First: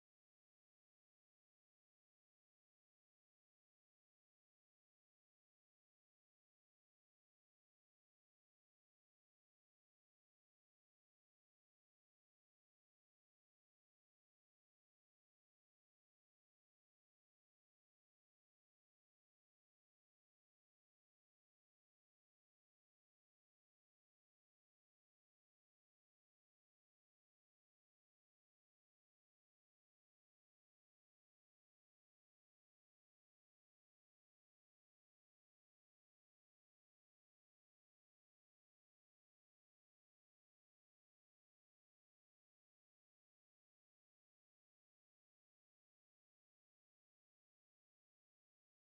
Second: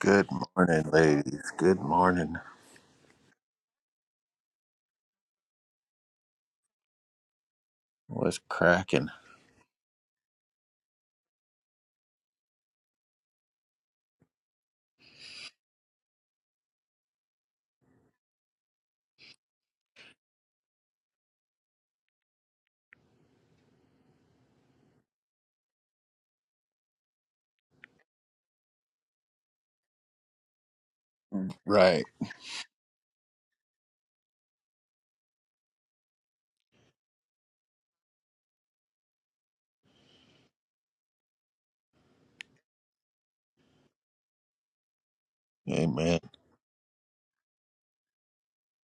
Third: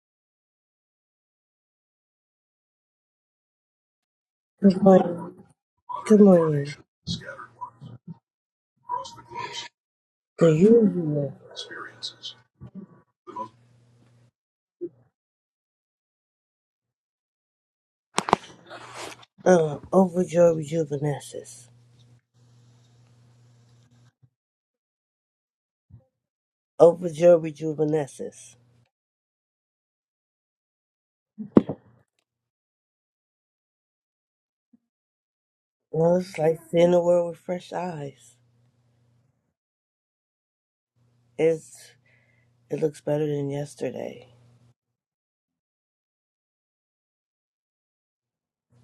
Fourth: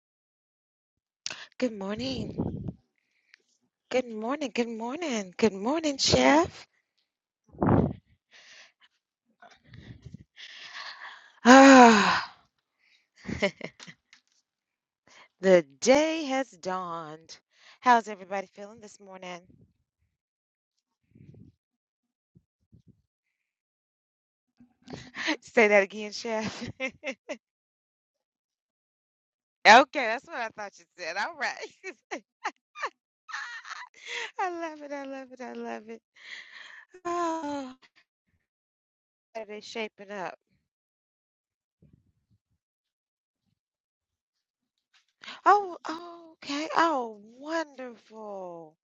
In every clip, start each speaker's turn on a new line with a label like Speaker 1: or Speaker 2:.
Speaker 1: Good morning, ladies.
Speaker 2: Good
Speaker 1: Good
Speaker 2: morning.
Speaker 1: morning.
Speaker 2: Good morning. Good
Speaker 3: Good morning.
Speaker 2: morning. Good morning,
Speaker 3: Good
Speaker 2: Chef.
Speaker 3: morning.
Speaker 1: What's cracking?
Speaker 3: The usual
Speaker 2: Ah, the day has dawned. How's everybody feeling this morning?
Speaker 3: uh, overjoyed rejuvenescence.
Speaker 2: Say that again, Chef. okay,
Speaker 3: Overjoyed rejuvenescence.
Speaker 2: that's what I thought you said. All
Speaker 1: Right.
Speaker 2: right. I love it. I love it. I love it.
Speaker 3: Well, it's like seeing the world with fresh
Speaker 2: Oh,
Speaker 3: eyes.
Speaker 2: how they shaping up.
Speaker 3: It's it looks better than yesterday.
Speaker 2: Oh,
Speaker 1: Amen.
Speaker 2: oh, okay. Oh, wonderful.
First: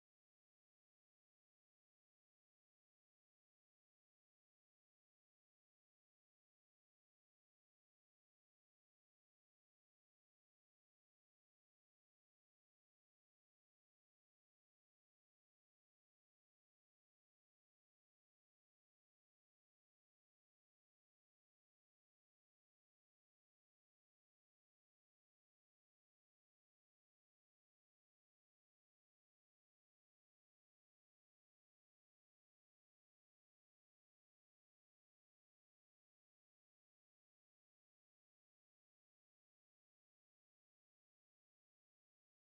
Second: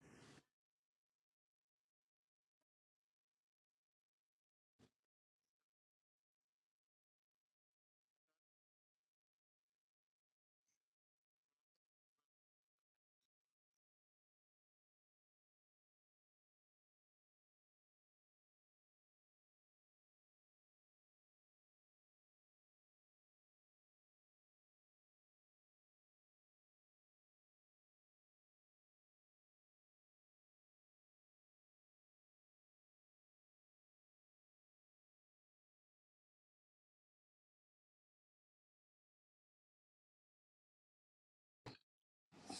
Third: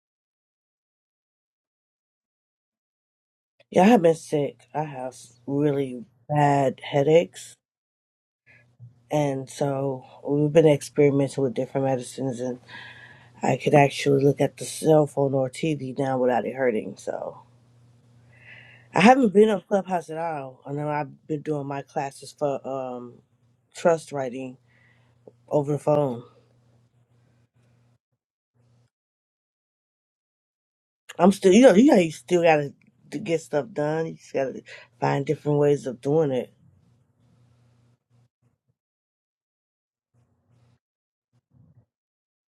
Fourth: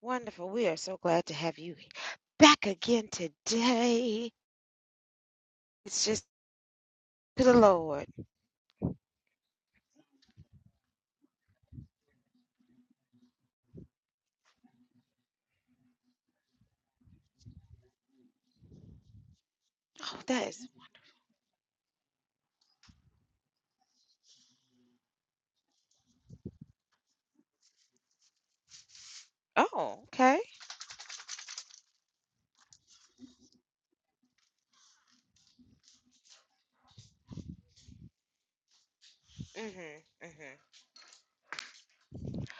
Speaker 2: Wonderful. We are so glad to have you back again
Speaker 3: Yeah, I've been
Speaker 2: today.
Speaker 3: sick. I have really
Speaker 2: It's just
Speaker 3: bad
Speaker 2: to
Speaker 3: headaches,
Speaker 2: the Lord.
Speaker 3: and so we've been experimenting with different medicines. And I could actually look at the cell phone or TV now without it hurting. So. I haven't been on Clubhouse at
Speaker 2: Oh, that is.
Speaker 3: all. I know I've been doing my classes for um trust writing over the phone.
Speaker 2: Oh, okay.
Speaker 3: I'm still, you know, you know, you still gotta to get stuff done. You just gotta find different ways of doing it.
Speaker 2: Mhm. Mhm.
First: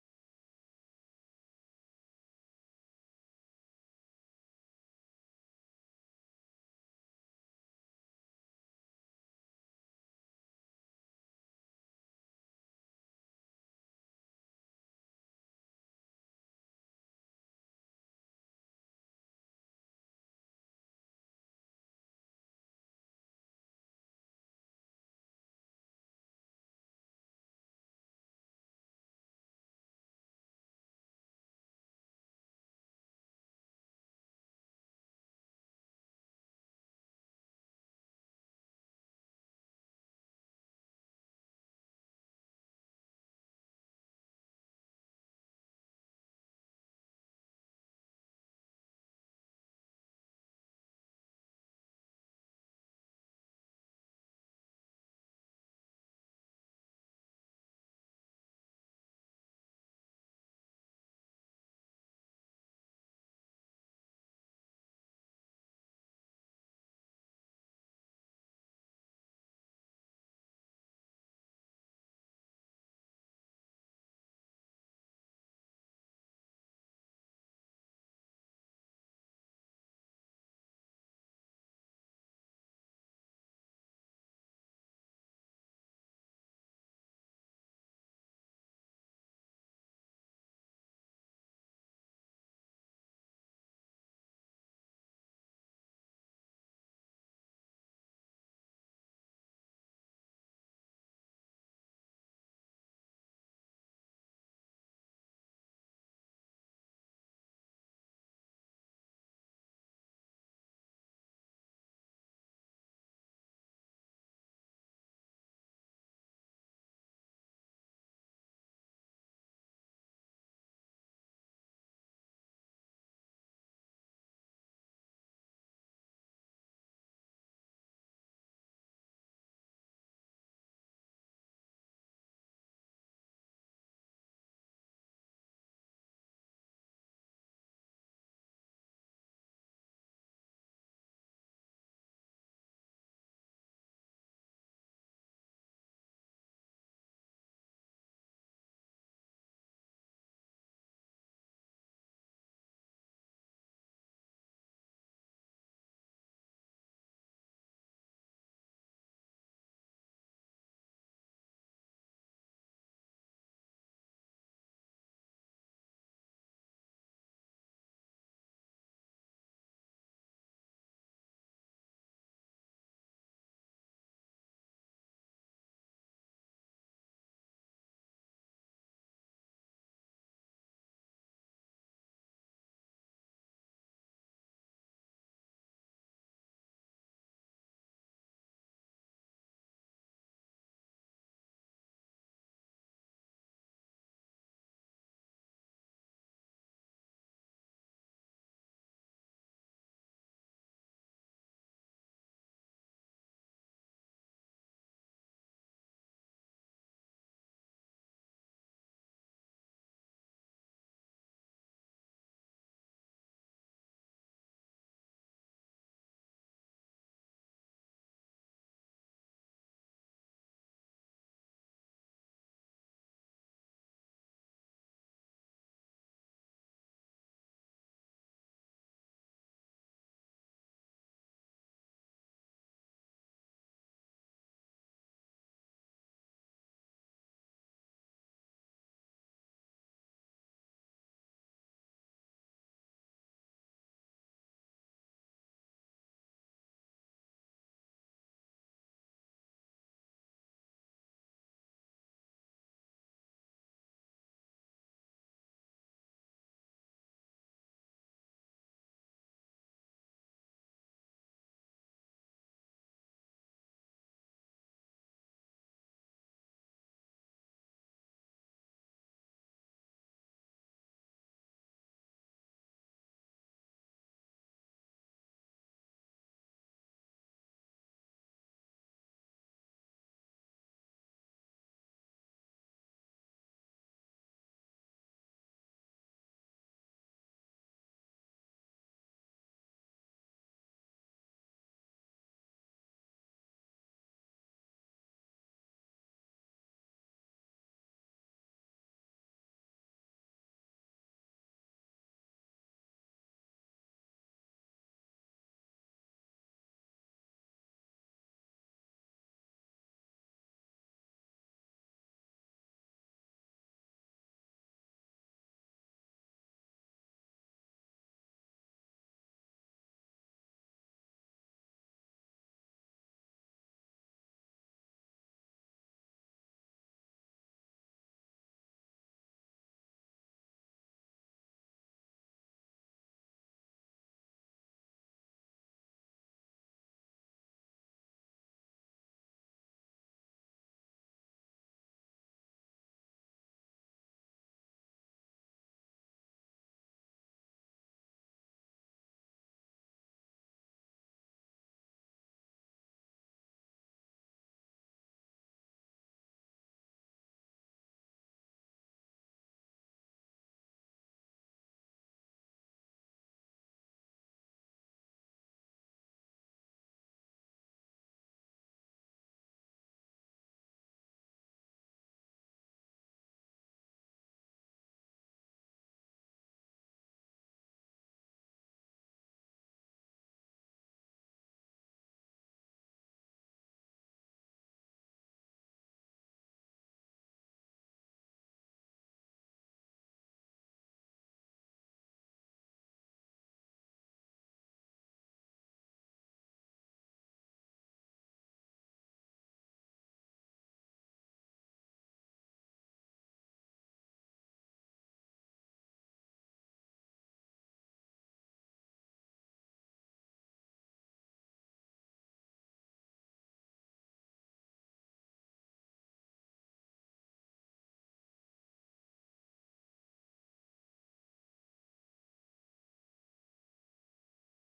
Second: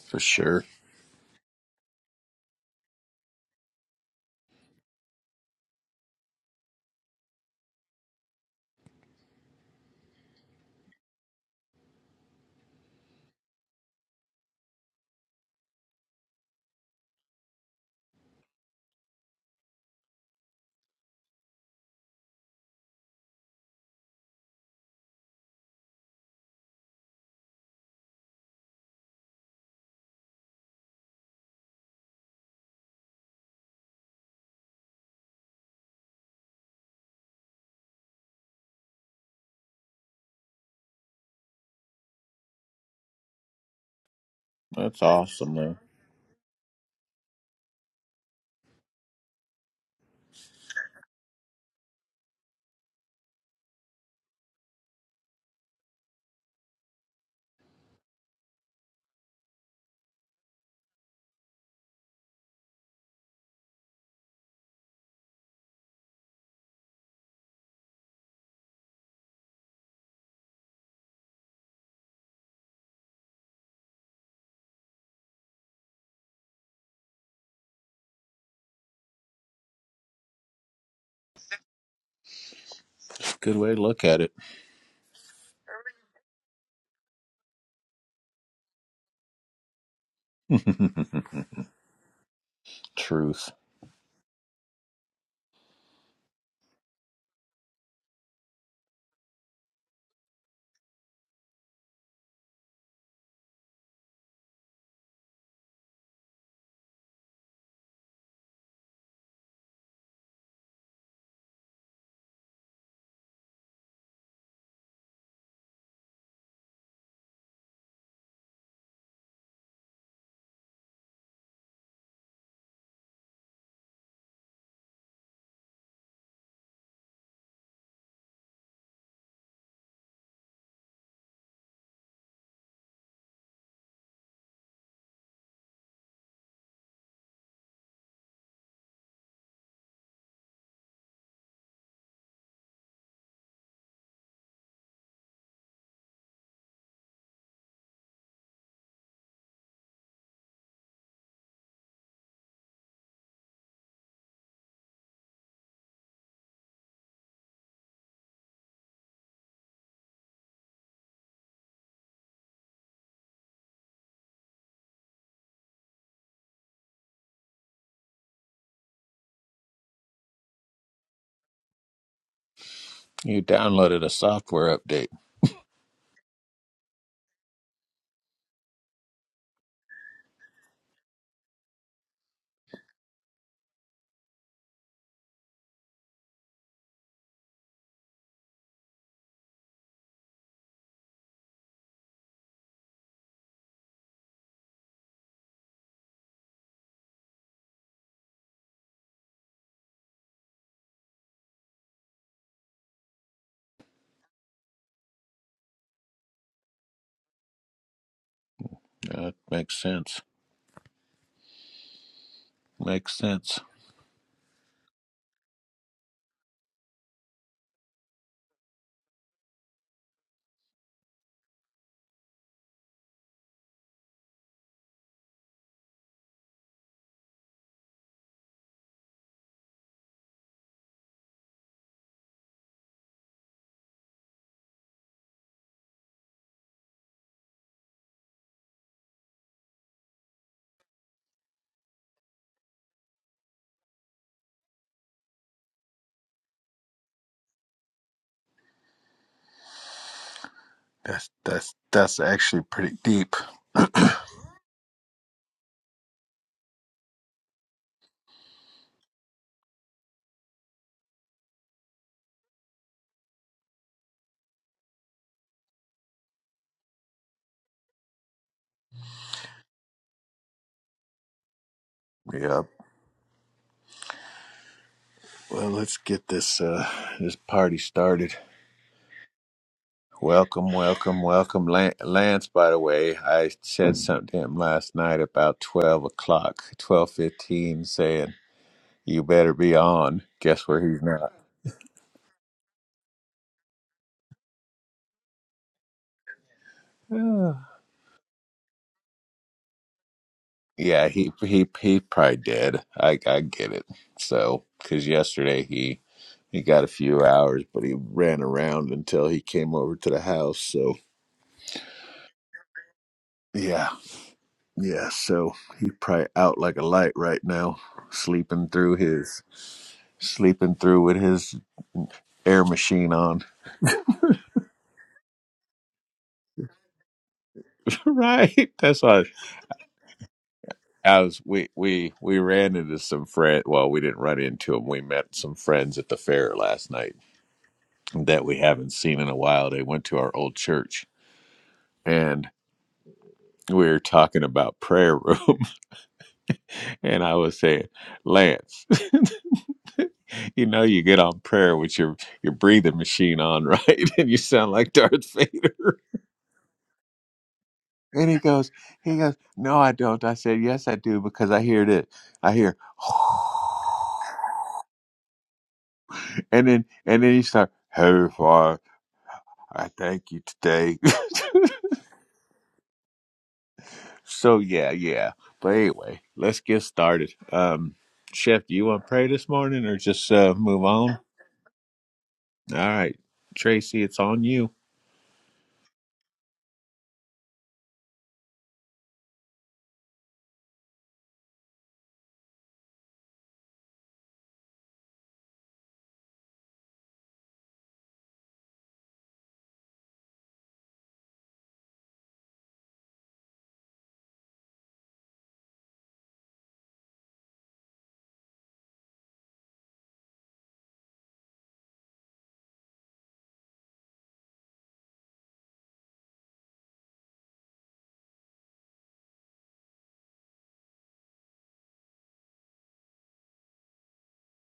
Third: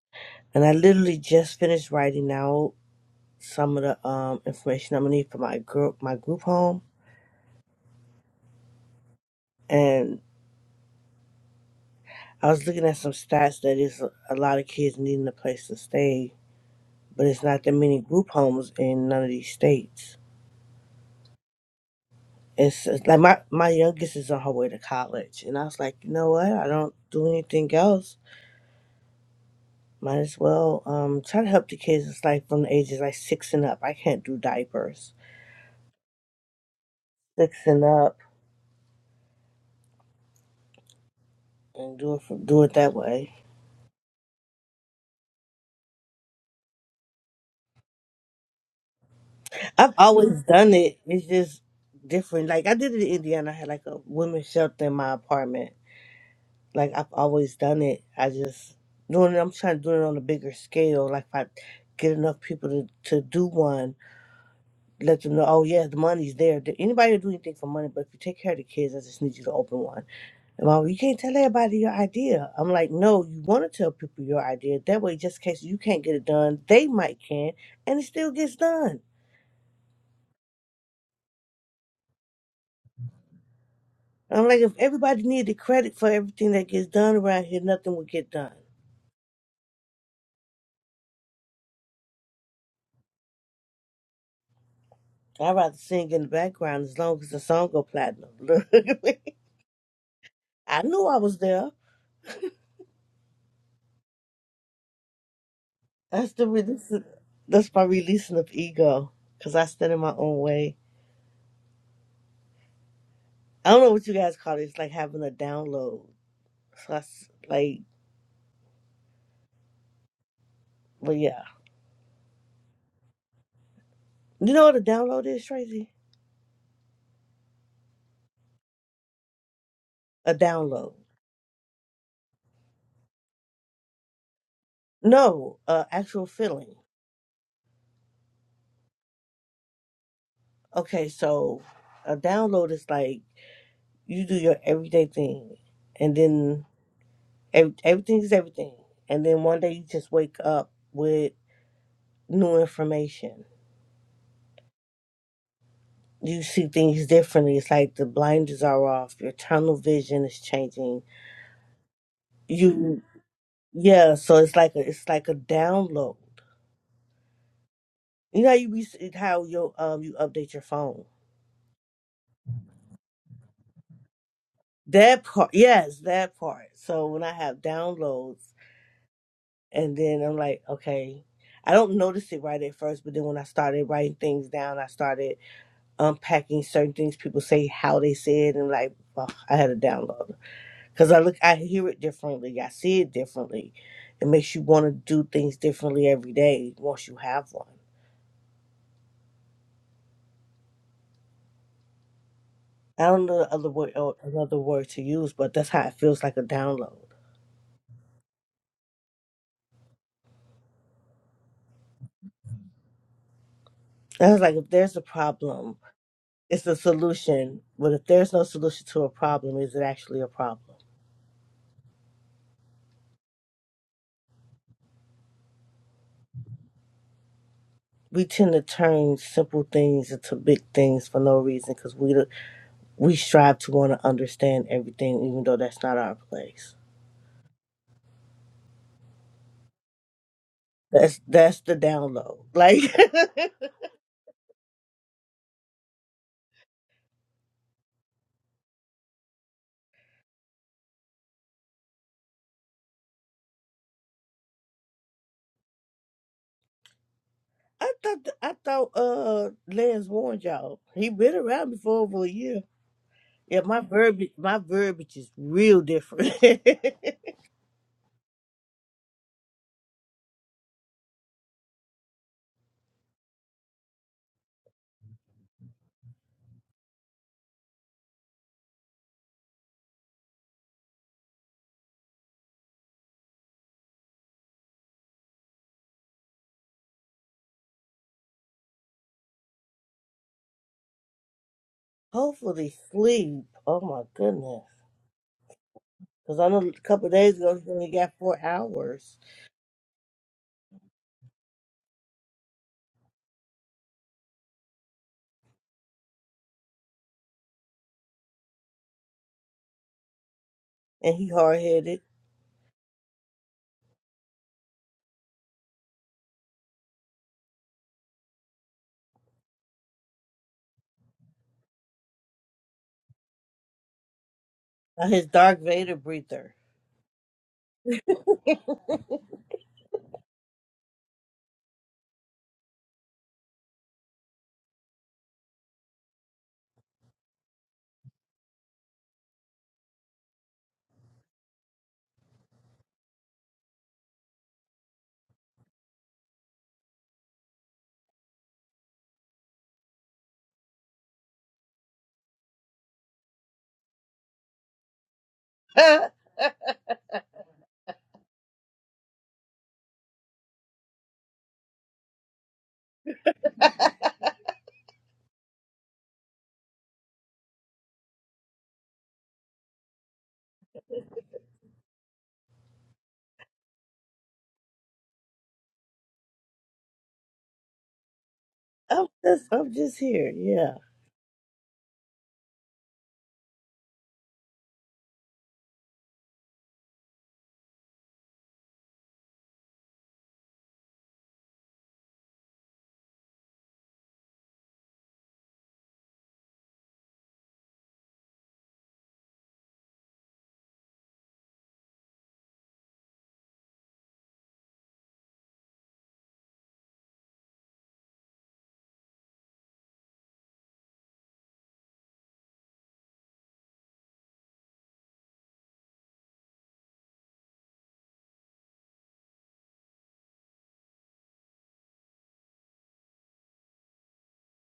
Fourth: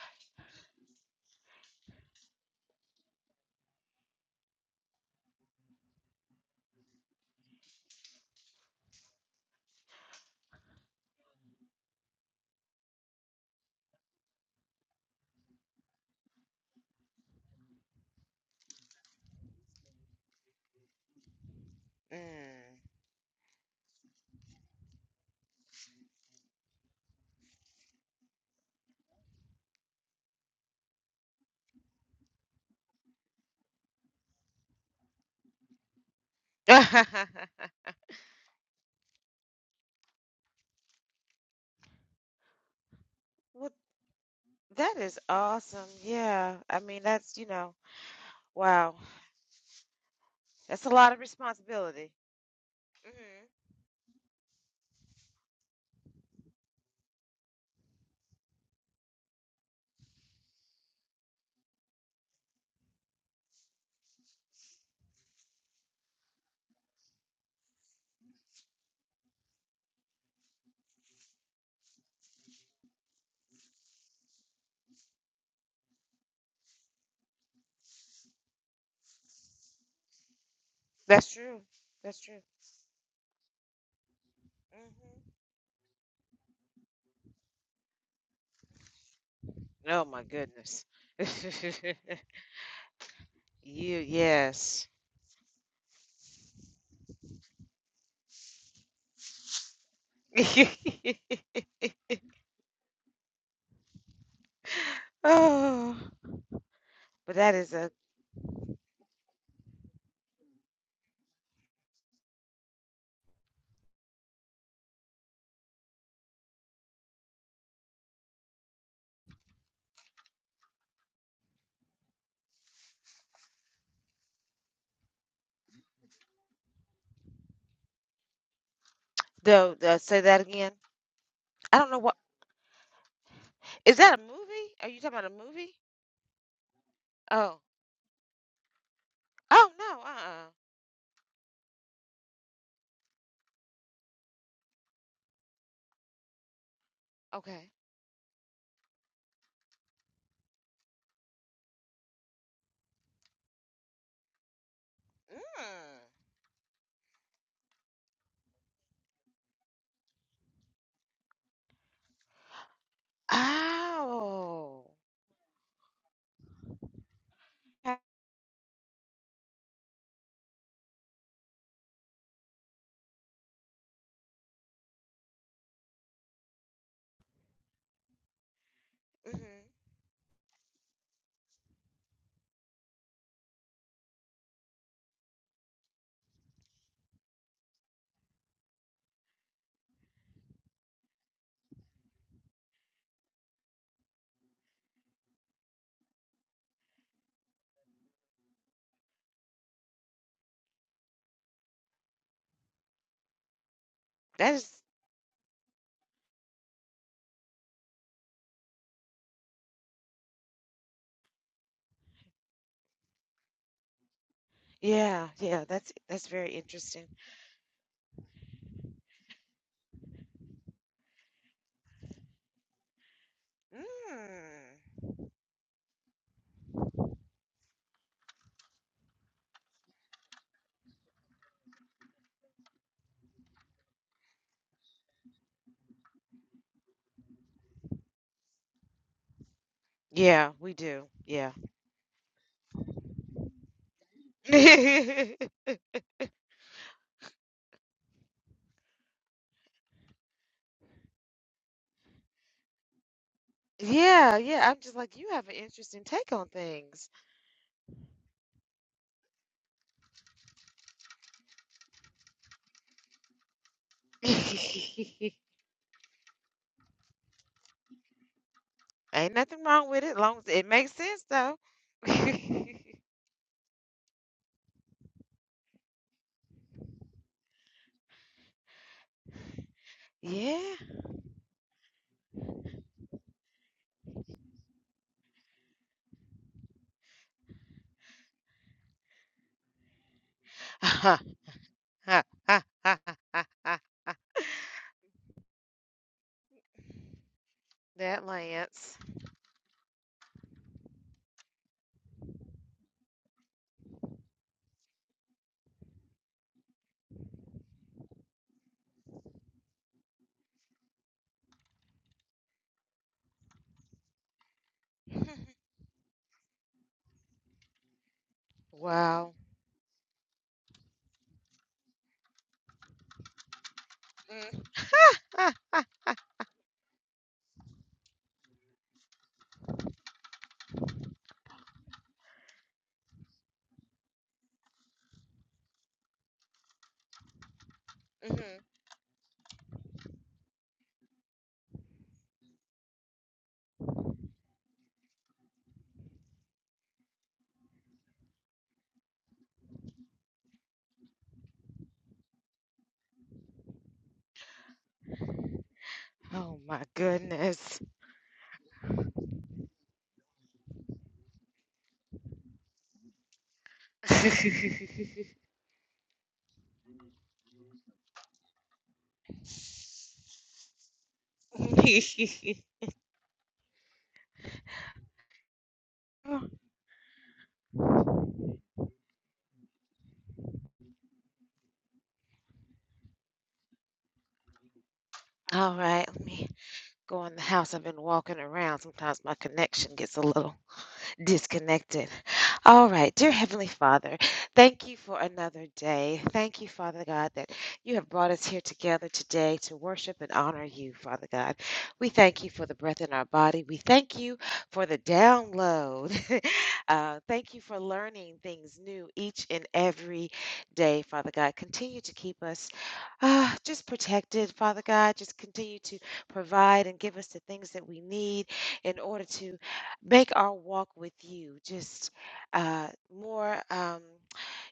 Speaker 1: For
Speaker 3: And
Speaker 1: sure.
Speaker 3: I literally just finished writing out some of the um information I'm gonna need for my group, my group home. And I was looking at some stats that is a lot of kids needing a place to stay, but it's not that many group homes in none of these states.
Speaker 2: Mm.
Speaker 3: it's, it's like my my youngest is on her way to college, and I was like, you know what? I don't do anything else. Might as well um try to help the kids. It's like from the ages like six and up. I can't do diapers six and up and do it from, do it that way.
Speaker 2: Well, that
Speaker 1: That's
Speaker 2: is
Speaker 1: awesome, man.
Speaker 2: awesome. Yeah. I mean, that's, you know, wow.
Speaker 3: I've always done
Speaker 2: That's a
Speaker 3: it.
Speaker 2: lot of
Speaker 3: It's just
Speaker 2: responsibility.
Speaker 3: different. Like I did it in
Speaker 2: Mhm.
Speaker 3: Indiana. I had like a women's shelter in my apartment. Like I've always done it. I just doing it. I'm trying to do it on a bigger scale. Like if I get enough people to to do one let them know, oh yeah, the money's there. Th- Anybody will do anything for money, but if you take care of the kids, I just need you to open one. And mom, you can't tell everybody your idea. I'm like, no, you want to tell people your idea. That way, just in case you can't get it done, they might can, and it still gets done.
Speaker 2: That's true. That's true.
Speaker 1: It's a good way to look at it.
Speaker 3: I'm like, if everybody
Speaker 2: Mhm.
Speaker 3: needed credit for everything that gets done around here, nothing would get done.
Speaker 2: Oh my goodness.
Speaker 1: Truth.
Speaker 2: You, yes.
Speaker 3: I'd rather sing in the background as long as the song go platinum. Look at me. I knew I was there.
Speaker 2: Oh,
Speaker 3: That's the release.
Speaker 2: but that is
Speaker 3: That's my
Speaker 2: a
Speaker 3: releasing of ego, cause I stand in my own way I don't know what you guys call it. It's like having a download. So I s like, but yeah. You know what a download is, Tracy?
Speaker 2: though. Uh, say
Speaker 3: A
Speaker 2: that again.
Speaker 3: download.
Speaker 2: I don't know what is that a movie? Are you talking about a
Speaker 3: No,
Speaker 2: movie?
Speaker 3: uh, actual feeling.
Speaker 2: Oh, oh no. Uh-uh.
Speaker 3: Okay, so a download is like you do your everyday thing, and then
Speaker 2: Okay.
Speaker 3: ev- everything is everything. And then one day you just wake up with new information.
Speaker 2: Mm.
Speaker 3: You see things differently. It's like the blinders are off. Your tunnel vision is changing. You, yeah. So it's like
Speaker 2: Oh.
Speaker 3: a, it's like a download
Speaker 2: Okay.
Speaker 3: You know how you be how your um you update your phone.
Speaker 1: You downloaded a software update.
Speaker 3: That part, yes, that part. So when I have downloads,
Speaker 2: Mhm.
Speaker 3: and then I'm like, okay, I don't notice it right at first, but then when I started writing things down, I started unpacking certain things people say, how they say it, and like, oh, I had a download because I look, I hear it differently, I see it differently. It makes you want to do things differently every day once you have one. I don't know the other word or
Speaker 2: That
Speaker 3: another
Speaker 2: is,
Speaker 3: word to use, but that's how it feels like a download.
Speaker 1: That makes sense. Makes sense.
Speaker 3: I was like, if there's a
Speaker 2: yeah, yeah,
Speaker 3: problem,
Speaker 2: that's that's very
Speaker 3: it's a
Speaker 2: interesting.
Speaker 3: solution. But if there's no solution to a problem, is it actually a problem?
Speaker 2: Mm.
Speaker 3: We tend to turn simple things into big things for no reason because we we strive to want to understand everything, even though that's not our place.
Speaker 2: Yeah, we do.
Speaker 3: That's
Speaker 2: Yeah.
Speaker 3: that's the download. Like
Speaker 1: That's that's that's actually pretty deep.
Speaker 2: Yeah, yeah. I'm just like, you have an interesting take on things.
Speaker 3: I thought, th- I thought uh Lance warned y'all. He been around me for over a year. Yeah, my verbiage, my verbiage is real different.
Speaker 2: Ain't nothing wrong with it, long as it makes sense though.
Speaker 1: Yep. Well, let's get this uh this party started. Welcome,
Speaker 2: Yeah.
Speaker 1: welcome, welcome, Lan- Lance. By the way, I said something to him last night about twelve o'clock, twelve fifteen, saying you better be on. Guess where he's
Speaker 2: That
Speaker 1: not?
Speaker 3: Hopefully, sleep. Oh my goodness. Because I know a couple of days
Speaker 1: Oh.
Speaker 3: ago he only got four
Speaker 2: Lance.
Speaker 3: hours,
Speaker 1: Yeah, he he he probably did. I I get it. So because yesterday he he got a few hours, but he ran around until he came over to the house. So
Speaker 3: and he hard headed.
Speaker 1: yeah, yeah. So he probably out like a light right now, sleeping through
Speaker 2: Wow.
Speaker 1: his sleeping through with his air machine on.
Speaker 2: Mm.
Speaker 3: His
Speaker 2: Ah,
Speaker 3: Dark Vader breather.
Speaker 1: right. That's why I was we we we ran into some friend well, we didn't run into them. We met some friends at the fair last night that we
Speaker 2: mhm.
Speaker 1: haven't seen in a while. They went to our old church and we were talking about prayer room and I was saying, Lance, you know you get on prayer with your your breathing machine on, right? And you sound like Darth Vader.
Speaker 3: I'm
Speaker 2: Oh my goodness.
Speaker 1: And he goes, he goes, No, I don't. I said, Yes, I do, because I hear this. I hear
Speaker 2: All
Speaker 1: And then and then he started, Heavenly Father, I thank you today. so yeah, yeah. But anyway, let's get started. Um Chef, do you want to pray
Speaker 3: just,
Speaker 1: this
Speaker 3: I'm
Speaker 1: morning or
Speaker 3: just here.
Speaker 1: just uh
Speaker 3: Yeah.
Speaker 1: move on? All right. Tracy, it's on you.
Speaker 2: right, let me go in the house. I've been walking around. Sometimes my connection gets a little disconnected. All right, dear Heavenly Father, thank you for another day. Thank you, Father God, that you have brought us here together today to worship and honor you, Father God. We thank you for the breath in our body. We thank you for the download. uh, thank you for learning things new each and every day, Father God. Continue to keep us uh, just protected, Father God. Just continue to provide and give us the things that we need in order to make our walk with you just uh, more. Um,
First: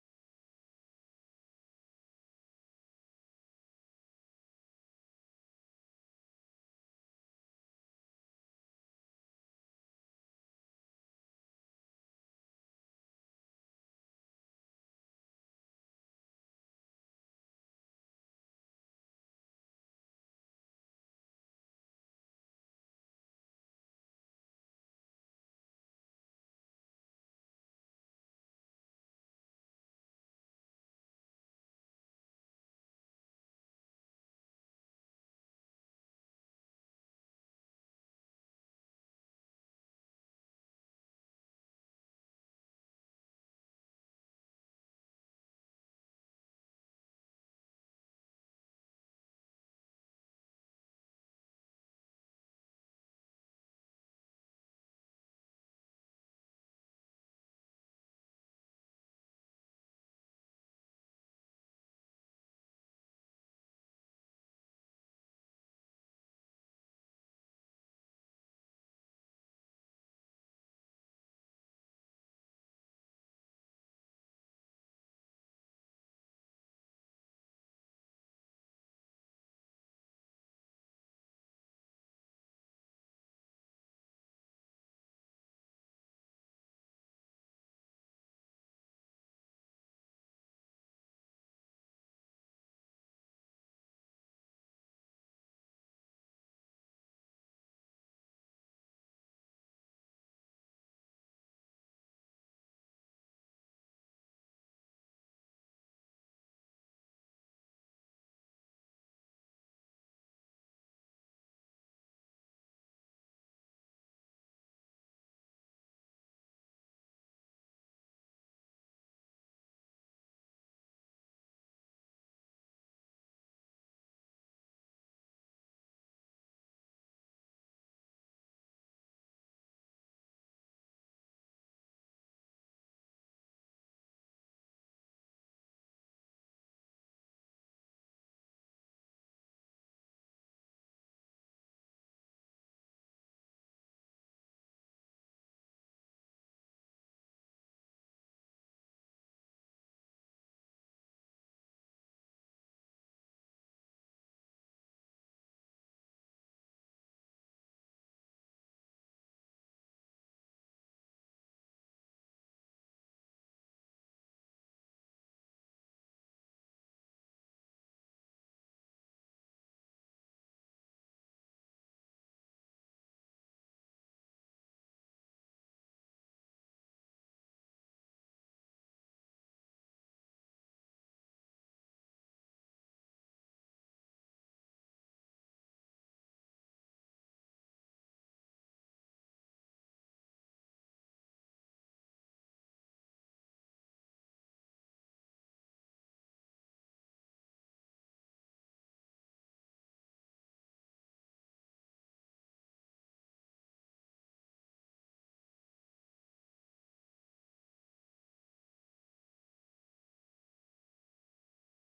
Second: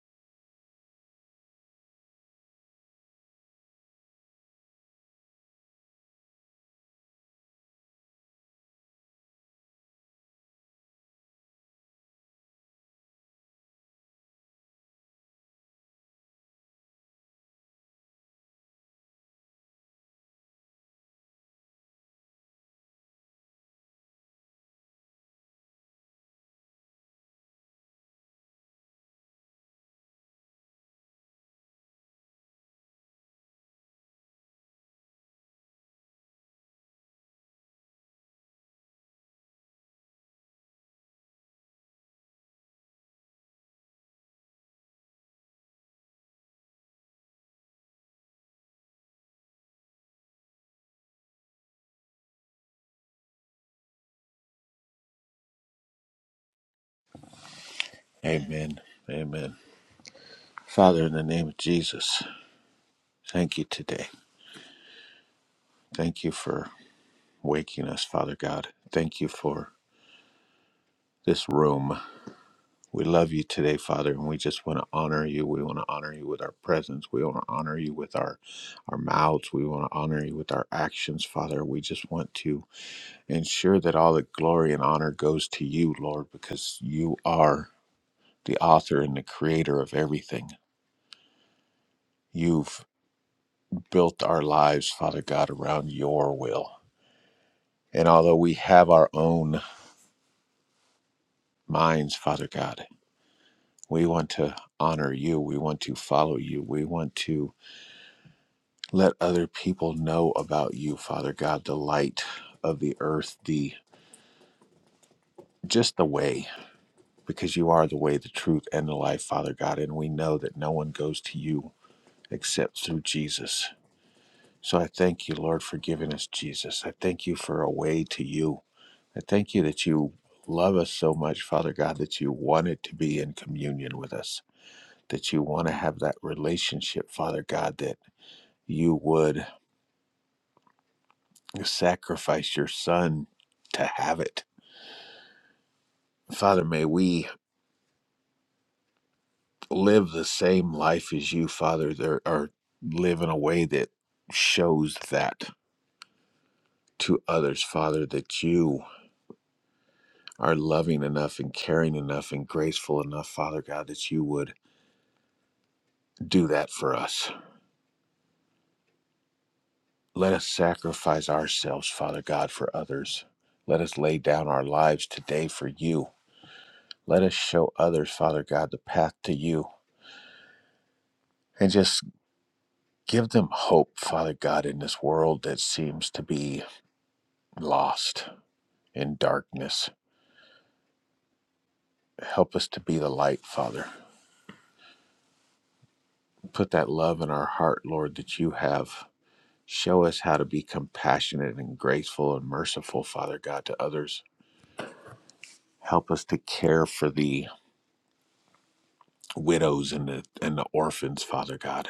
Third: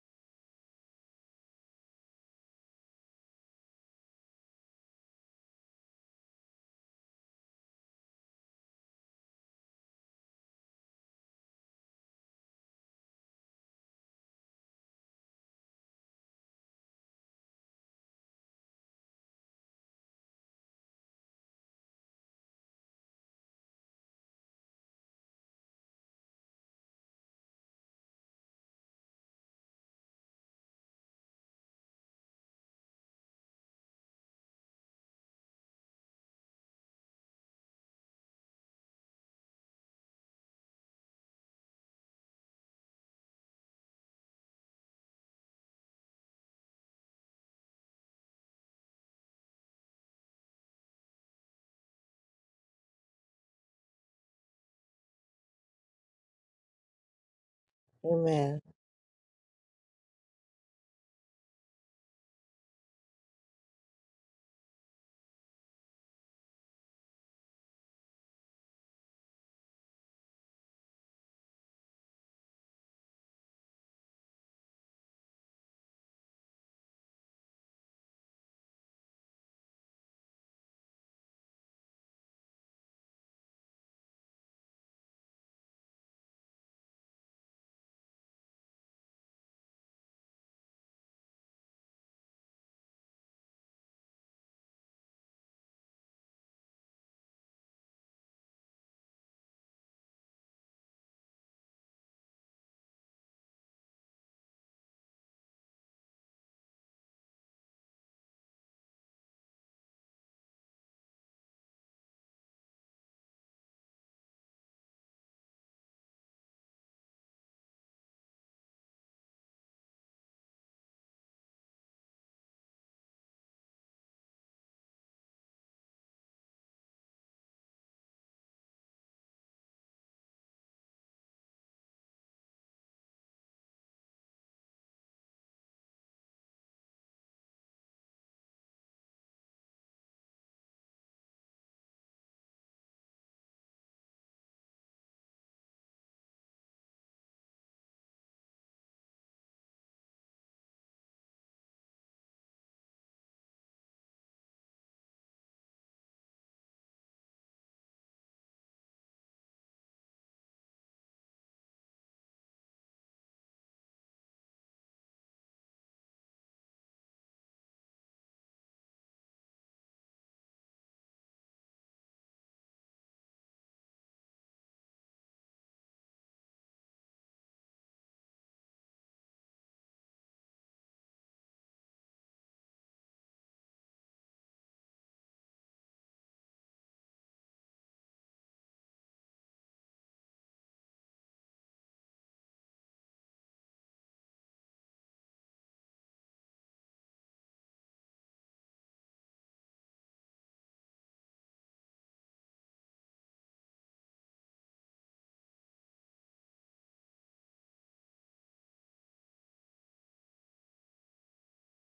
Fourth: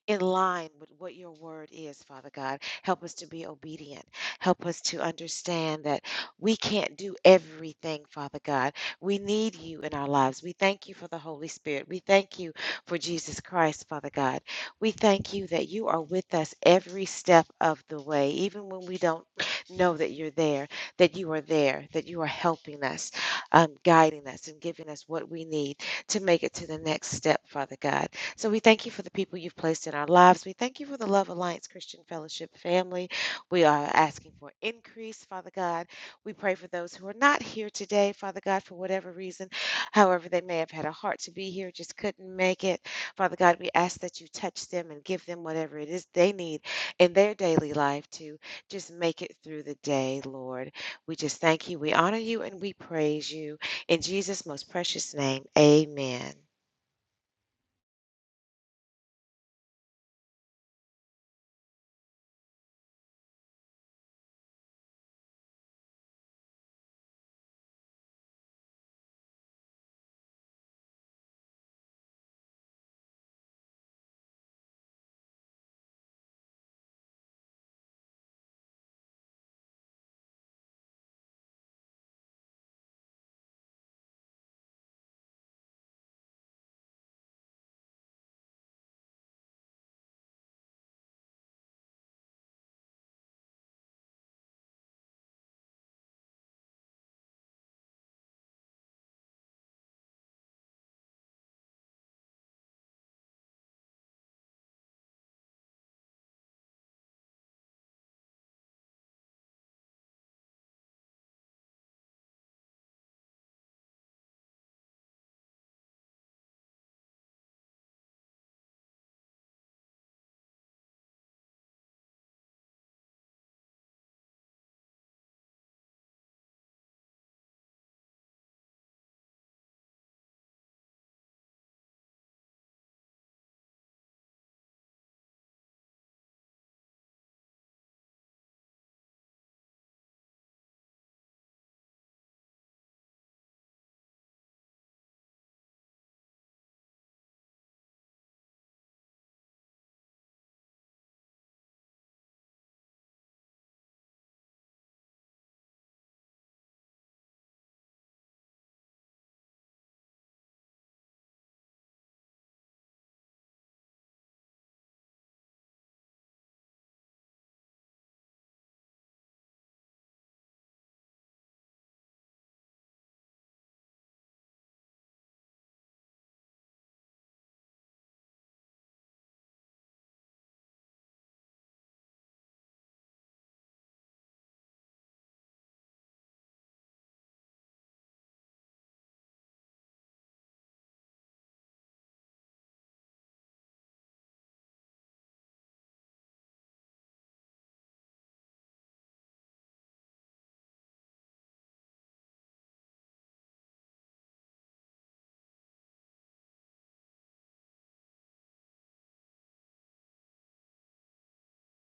Speaker 2: in line with what your word is, Father God. Help us to be obedient. Help us to understand that we can't do everything, Father God. We need you in our lives. We thank you for the Holy Spirit. We thank you for Jesus Christ, Father God. We thank you that you are with us every step of the way, even when we don't know that you're there, that you are there, that you are helping us, um, guiding us, and giving us what we need to make it to the next step, Father God. So we thank you for the people you've placed in our lives. We thank you for the Love Alliance Christian Fellowship family. We are asking for increase, Father God. We pray for those who are not here today, Father God, for whatever reason. However, they may have had a heart to be here, just couldn't make it. Father God, we ask that you touch them and give them whatever it is they need in their daily life to just make it through the day, Lord. We just thank you. We honor you and we praise you. In Jesus' most precious name, amen.
Speaker 3: Amen.
Speaker 1: Amen. Amen. Father, in the name of Jesus, thank you today. Thank you for waking us, Father God. Thank you for this room. We love you today, Father, and we just want to honor you. We want to honor you with our presence. We want to honor you with our, our mouths. We want to honor you with our actions, Father. We just want to ensure that all the glory and honor goes to you, Lord, because you are the author and the creator of everything. You've built our lives, Father God, around your will. And although we have our own minds, Father God, we want to honor you. We want to follow you. We want to Let other people know about you, Father God, the light of the earth, the just the way, because you are the way, the truth, and the life, Father God. And we know that no one goes to you except through Jesus. So I thank you, Lord, for giving us Jesus. I thank you for a way to you. I thank you that you love us so much, Father God, that you wanted to be in communion with us, that you want to have that relationship, Father God, that you would sacrifice your son to have it Father, may we live the same life as you, Father, there, or live in a way that shows that to others, Father, that you are loving enough and caring enough and graceful enough, Father God, that you would do that for us. Let us sacrifice ourselves, Father God, for others. Let us lay down our lives today for you. Let us show others, Father God, the path to you and just give them hope, Father God, in this world that seems to be lost. in darkness. Help us to be the light, Father. Put that love in our heart, Lord, that you have. Show us how to be compassionate and graceful and merciful, Father God, to others. Help us to care for the widows and the, and the orphans, Father God.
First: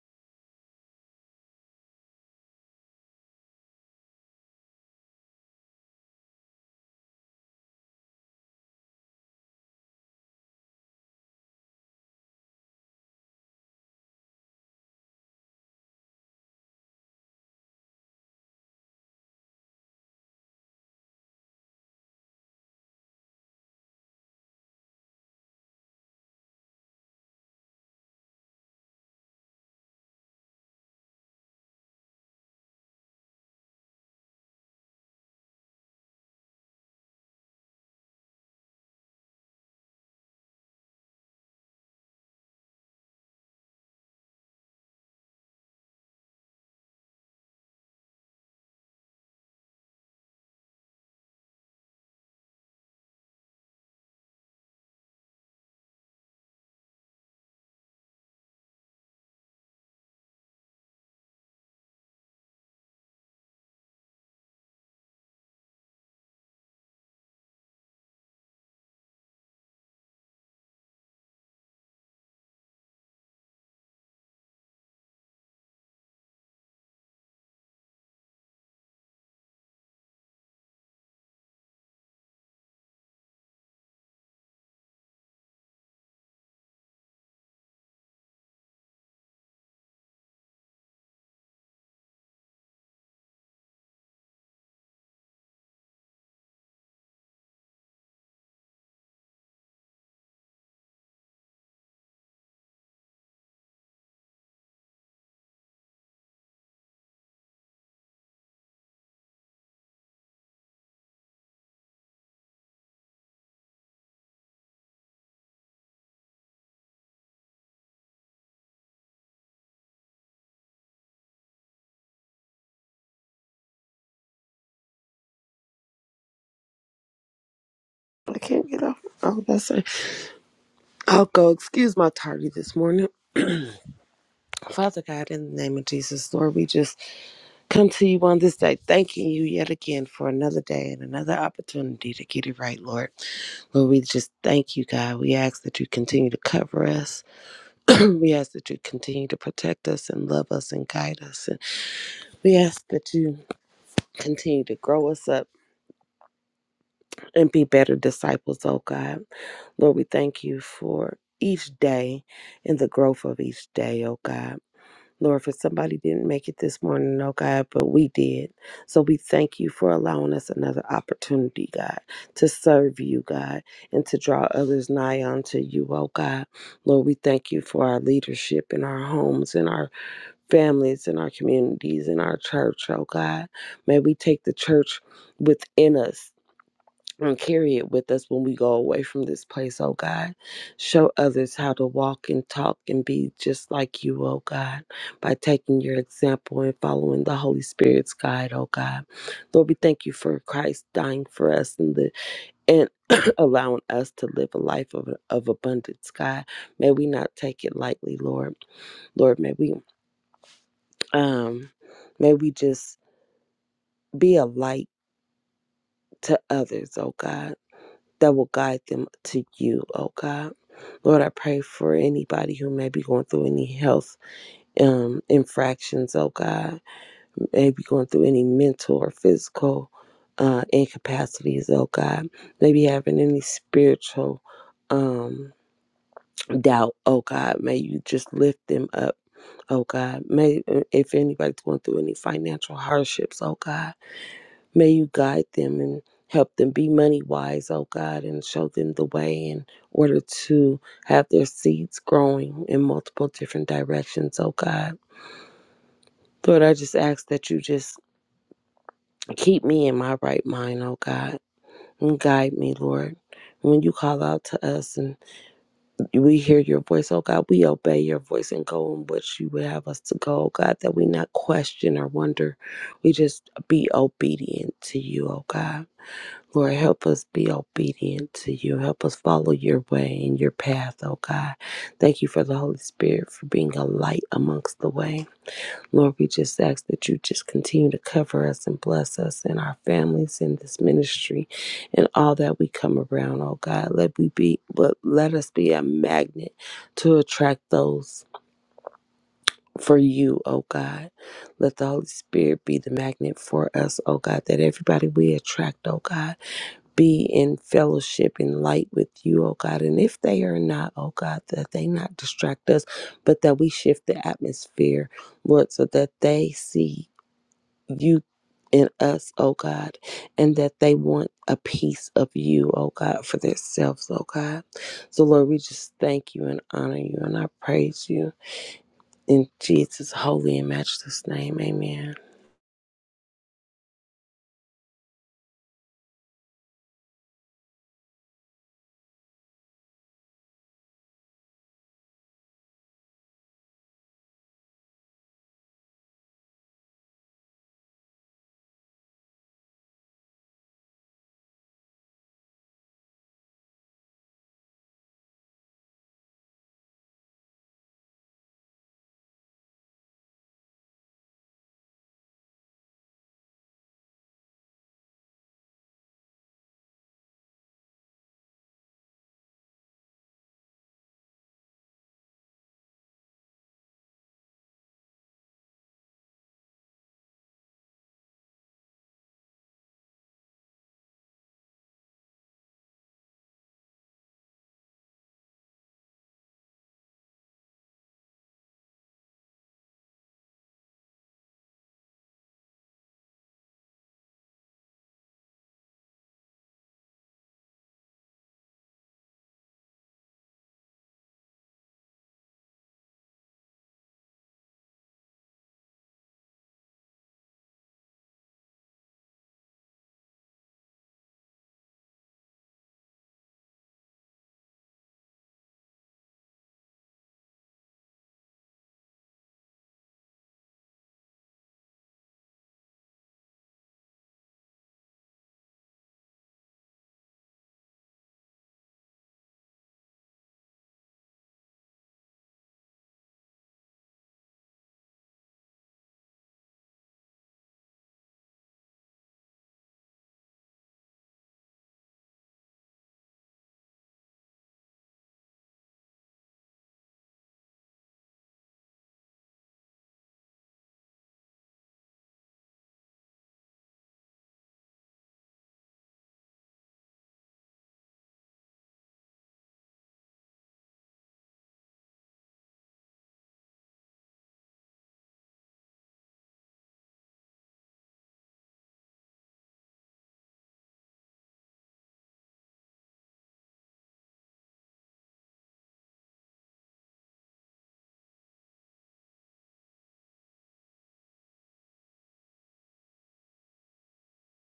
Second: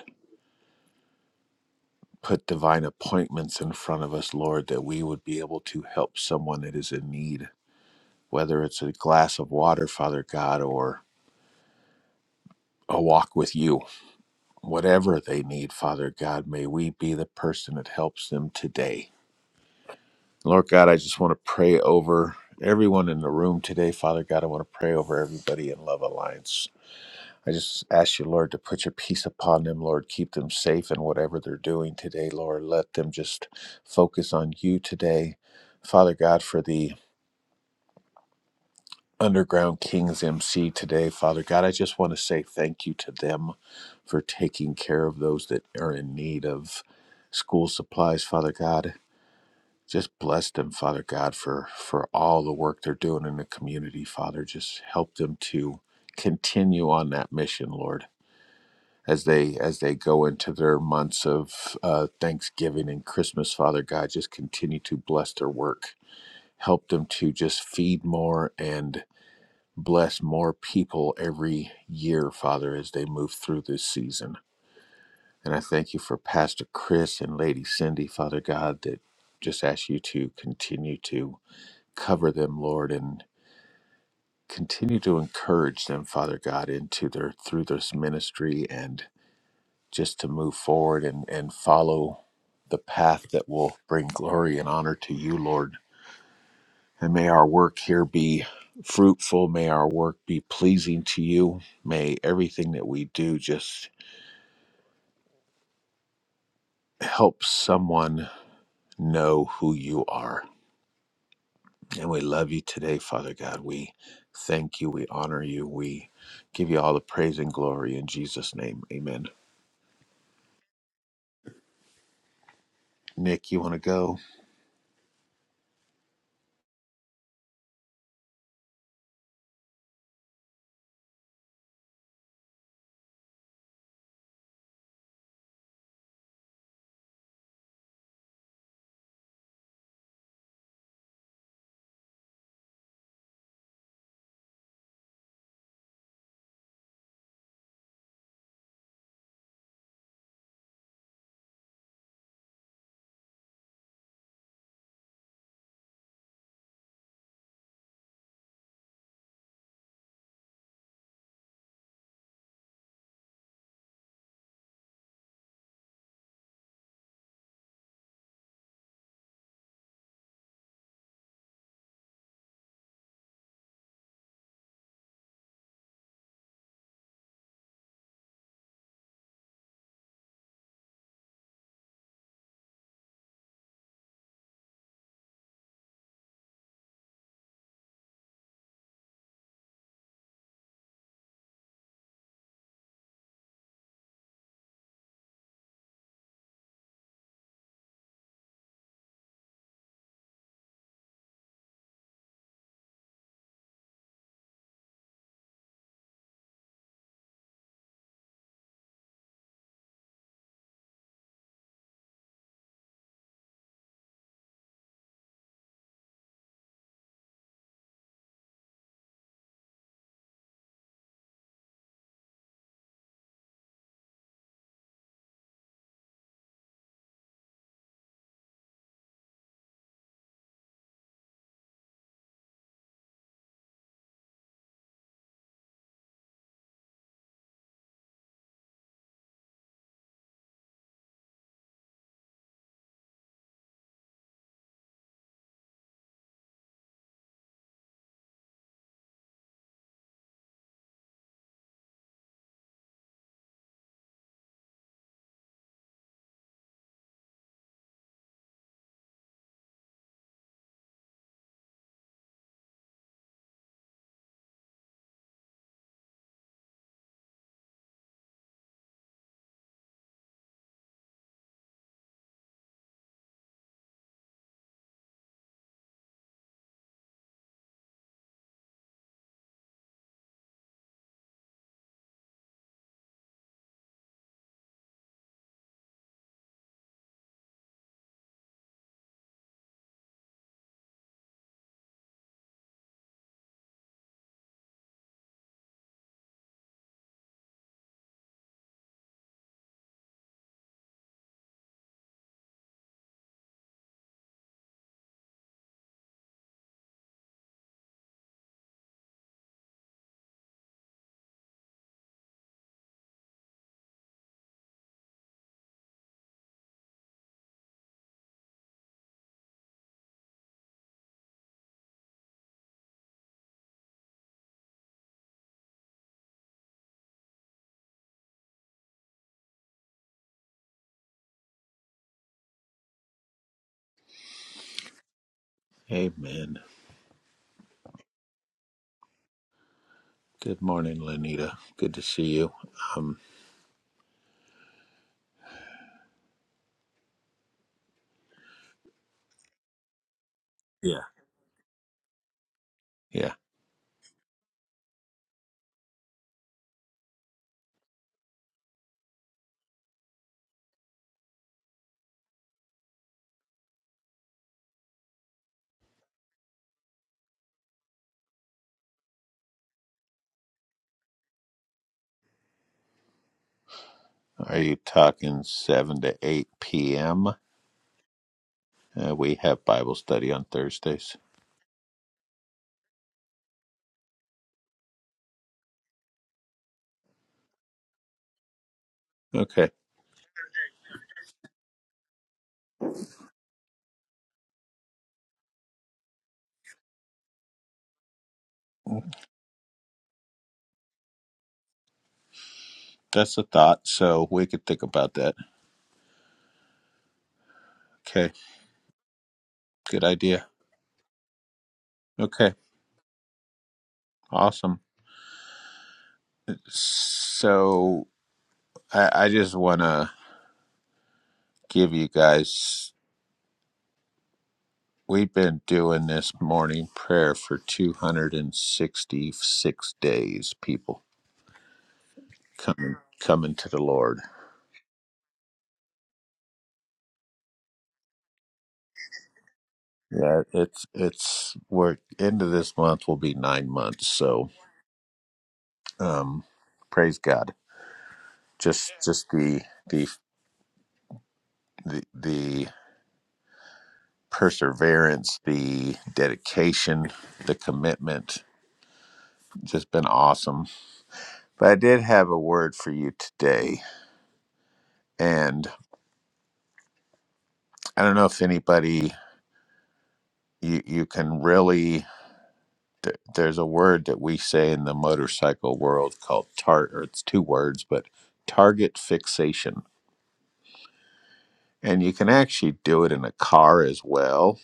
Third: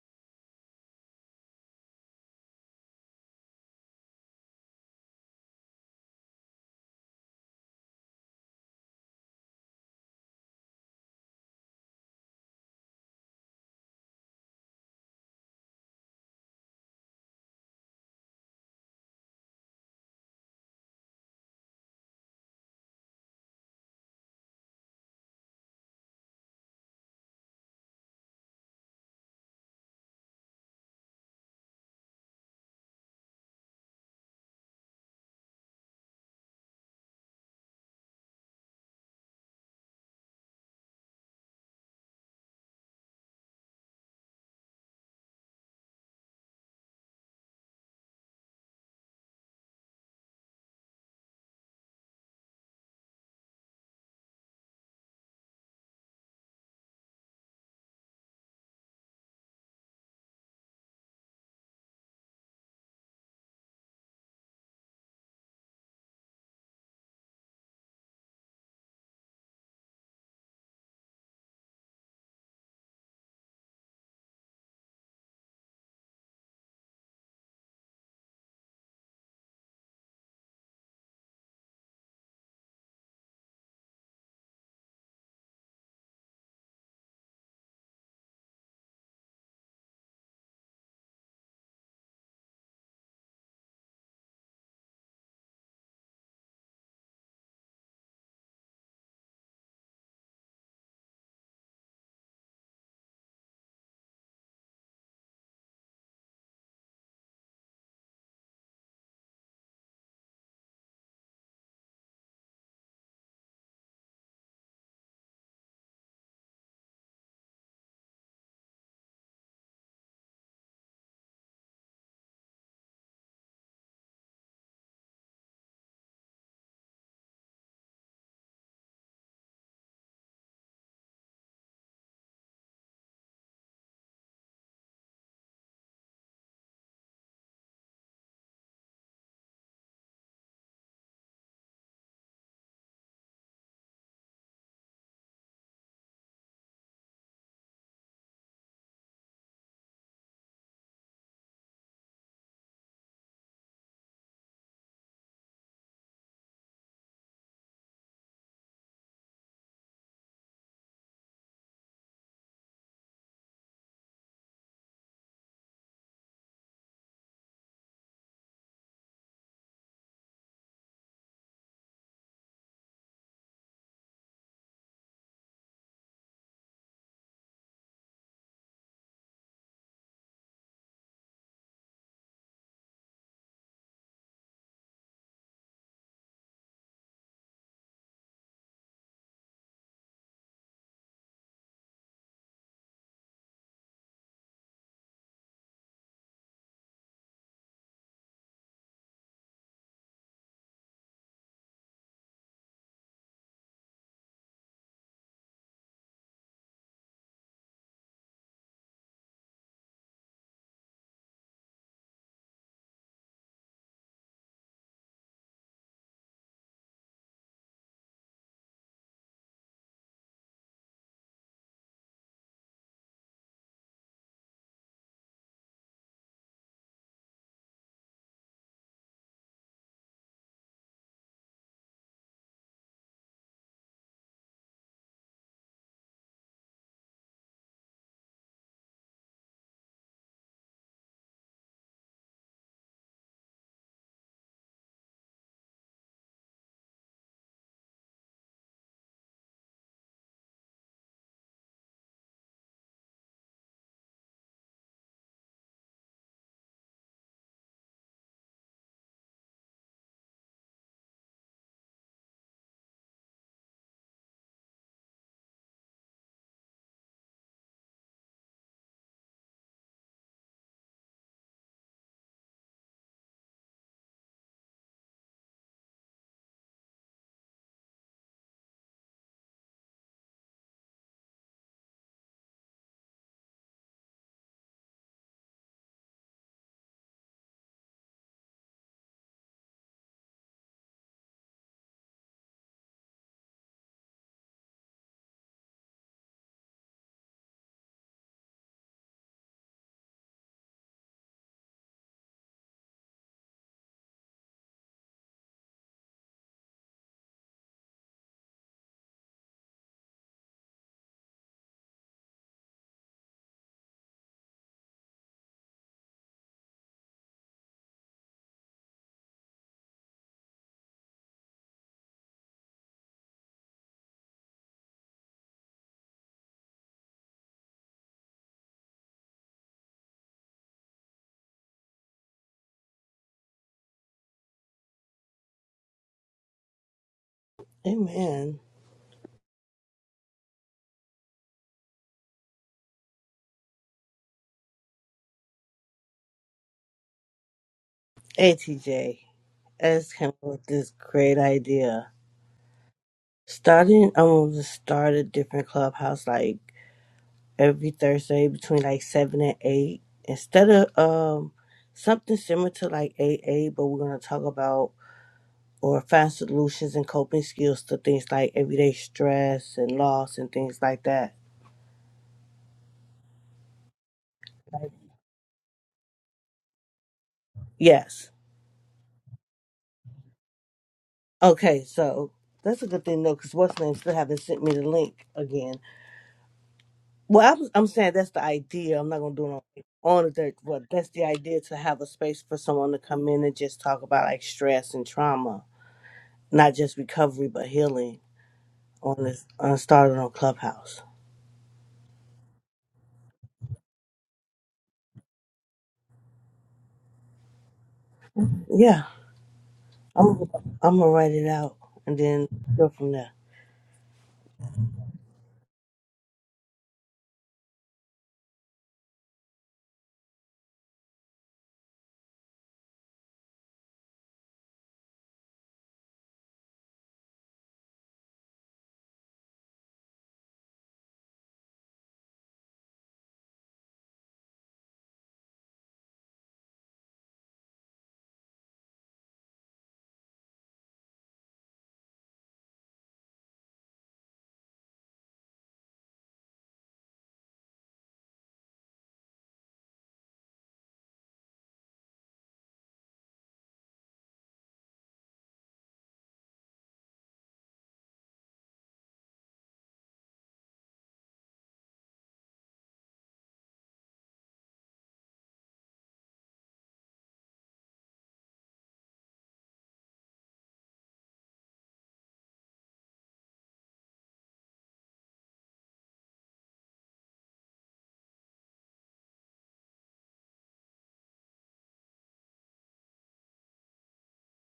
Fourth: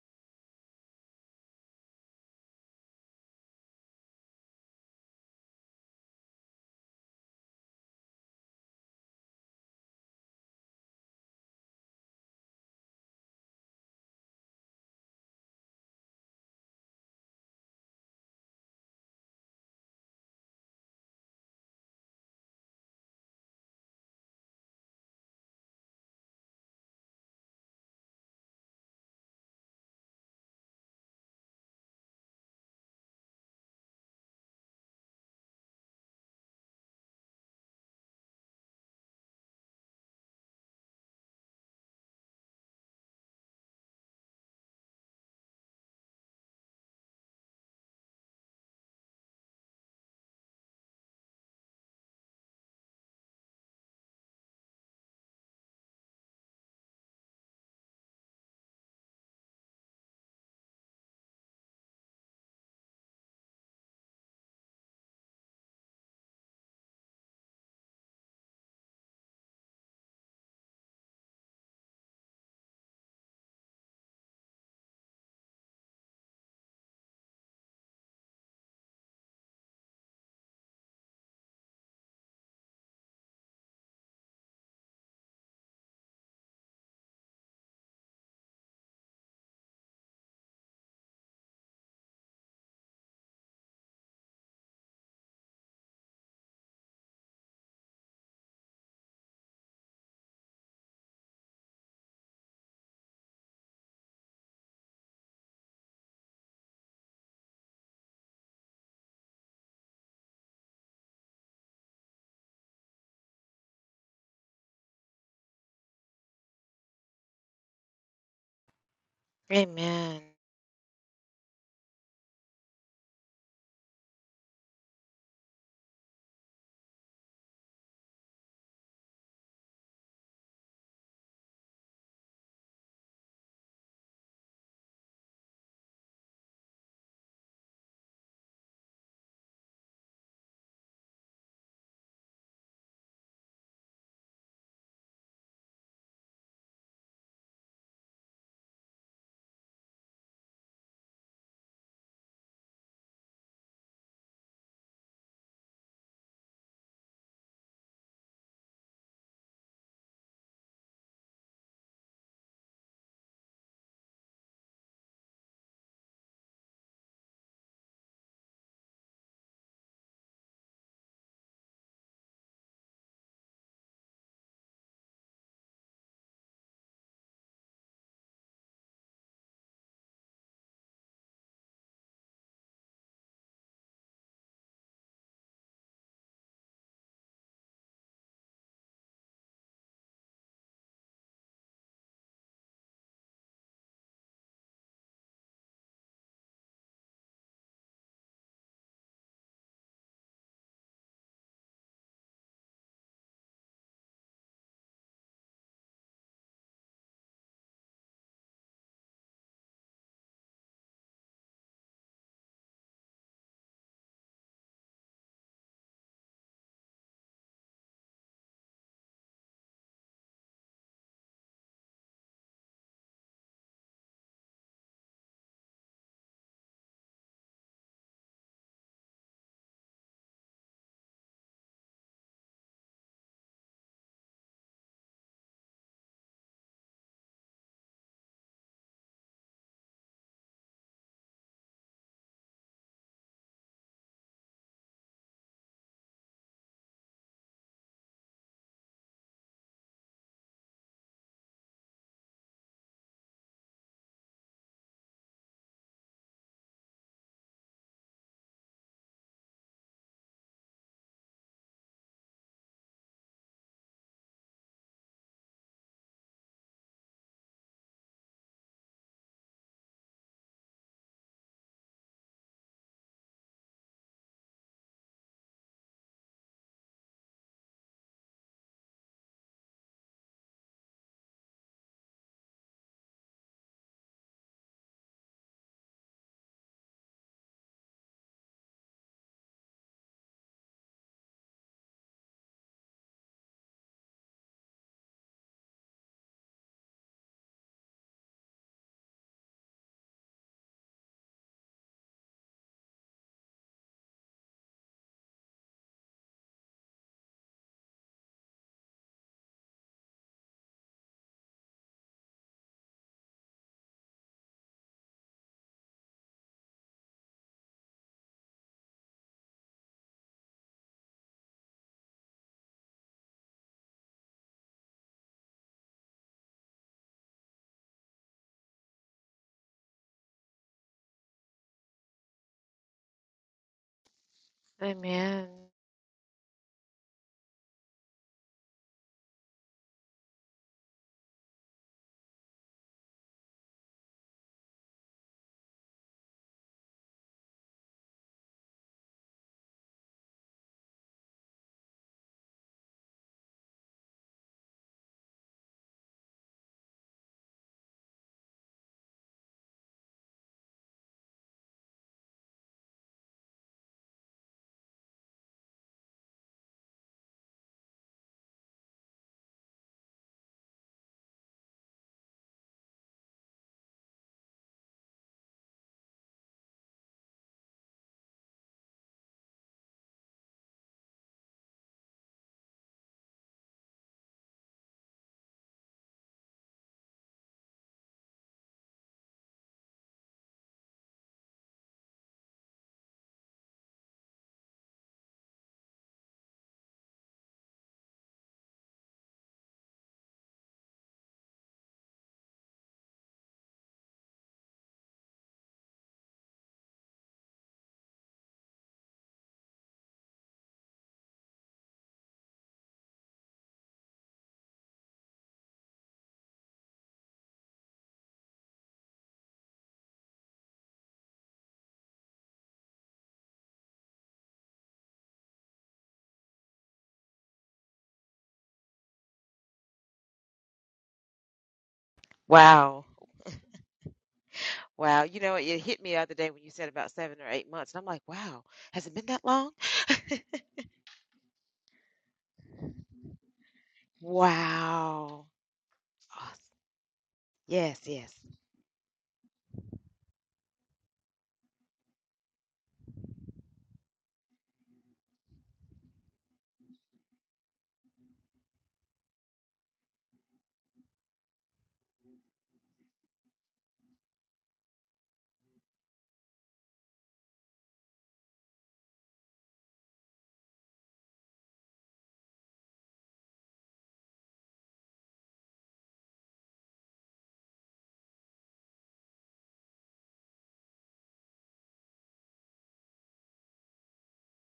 Speaker 1: Put divine appointments in front of us, Lord, that we would be able to help someone that is in need, whether it's a glass of water, Father God, or a walk with you whatever they need, Father God, may we be the person that helps them today. Lord God, I just want to pray over everyone in the room today. Father God, I want to pray over everybody in Love Alliance. I just ask you, Lord, to put your peace upon them, Lord. Keep them safe in whatever they're doing today, Lord. Let them just focus on you today. Father God, for the Underground Kings MC today, Father God. I just want to say thank you to them for taking care of those that are in need of school supplies, Father God. Just bless them, Father God, for for all the work they're doing in the community, Father. Just help them to continue on that mission, Lord. As they as they go into their months of uh, Thanksgiving and Christmas, Father God, just continue to bless their work. Help them to just feed more and bless more people every year, Father, as they move through this season. And I thank you for Pastor Chris and Lady Cindy, Father God, that just ask you to continue to cover them, Lord, and continue to encourage them, Father God, into their through this ministry and just to move forward and, and follow the path that will bring glory and honor to you, Lord And may our work here be fruitful. May our work be pleasing to you. May everything that we do just help someone know who you are. And we love you today, Father God. We thank you. We honor you. We give you all the praise and glory in Jesus' name. Amen.
Speaker 2: Amen.
Speaker 1: Nick, you want to go?
Speaker 4: I can't get off. Oh, that's it. I'll go. Excuse my tardy this morning. Father God, in the name of Jesus, Lord, we just come to you on this day, thanking you yet again for another day and another opportunity to get it right, Lord. Lord, we just thank you, God. We ask that you continue to cover us. we ask that you continue to protect us and love us and guide us. And we ask that you continue to grow us up. and be better disciples, oh God. Lord, we thank you for each day and the growth of each day, oh God. Lord, for somebody didn't make it this morning, oh God, but we did. So we thank you for allowing us another opportunity, God, to serve you, God, and to draw others nigh unto you, oh God. Lord, we thank you for our leadership in our homes, in our families, in our communities, in our church, oh God. May we take the church within us and carry it with us when we go away from this place, oh God. Show others how to walk and talk and be just like you, oh God, by taking your example and following the Holy Spirit's guide, oh God. Lord, we thank you for Christ dying for us and the and allowing us to live a life of, of abundance, God. May we not take it lightly, Lord. Lord, may we um may we just be a light to others, oh God that will guide them to you, oh God. Lord, I pray for anybody who may be going through any health um, infractions, oh God, may be going through any mental or physical uh, incapacities, oh God, maybe having any spiritual um, doubt, oh God, may you just lift them up, oh God. May uh, if anybody's going through any financial hardships, oh God. May you guide them and help them be money wise, oh God, and show them the way in order to have their seeds growing in multiple different directions, oh God. Lord, I just ask that you just keep me in my right mind, oh God, and guide me, Lord. When you call out to us and we hear your voice, oh God, we obey your voice and go in which you would have us to go, oh God, that we not question or wonder. We just be obedient to you, oh God. Lord, help us be obedient to you. Help us follow your way and your path, oh God. Thank you for the Holy Spirit for being a light amongst the way. Lord, we just ask that you just continue to cover us and bless us and our families in this ministry and all that we come around, oh God. Let we be but let us be a magnet to attract those for you, oh God. Let the Holy Spirit be the magnet for us, oh God, that everybody we attract, oh God be in fellowship and light with you, oh God. And if they are not, oh God, that they not distract us, but that we shift the atmosphere, Lord, so that they see you in us, oh God, and that they want a piece of you, oh God, for themselves, oh God. So, Lord, we just thank you and honor you and I praise you in Jesus' holy and matchless name. Amen.
Speaker 2: Amen.
Speaker 1: Amen.
Speaker 3: Amen.
Speaker 1: Good morning, Lenita. Good to see you. Um,
Speaker 3: Hey, TJ, I just came up with this
Speaker 1: yeah.
Speaker 3: great idea.
Speaker 1: Yeah.
Speaker 3: Starting, I'm going to start a different clubhouse like every Thursday between like 7 and 8. Instead of um something similar to like AA, but we're going to talk about or find solutions and coping skills to things like everyday stress and loss and things like that.
Speaker 1: Are you talking 7 to 8 p.m.?
Speaker 3: Yes.
Speaker 1: Uh, we have Bible study on Thursdays.
Speaker 3: Okay, so that's a good thing though, because what's name still haven't sent me the link again. Well, I was, I'm saying that's the idea. I'm not gonna do it on,
Speaker 1: Okay,
Speaker 3: on the dirt, but that's the idea to have a space for someone to come in and just talk about like stress and trauma, not just recovery but healing on this on started on Clubhouse.
Speaker 1: that's a thought. So we could think about that. Okay,
Speaker 3: Yeah,
Speaker 1: good idea.
Speaker 3: I'm I'm gonna write it out and then
Speaker 1: Okay,
Speaker 3: go from there.
Speaker 1: awesome. So I, I just want to give you guys. We've been doing this morning prayer for 266 days. People coming
Speaker 2: Wow.
Speaker 1: coming to the Lord.
Speaker 2: Wow. You know, it hit me the other day when you said about seven or eight months. And I'm like, wow, has it been that long?
Speaker 1: Yeah, it's it's we're end of this month will be nine months. So
Speaker 2: Wow.
Speaker 1: um,
Speaker 2: Awes-
Speaker 1: praise God.
Speaker 2: Yes, yes.
Speaker 1: Just just the the the the perseverance, the dedication, the commitment. Just been awesome. But I did have a word for you today. And I don't know if anybody, you, you can really, th- there's a word that we say in the motorcycle world called tar, or it's two words, but target fixation. And you can actually do it in a car as well.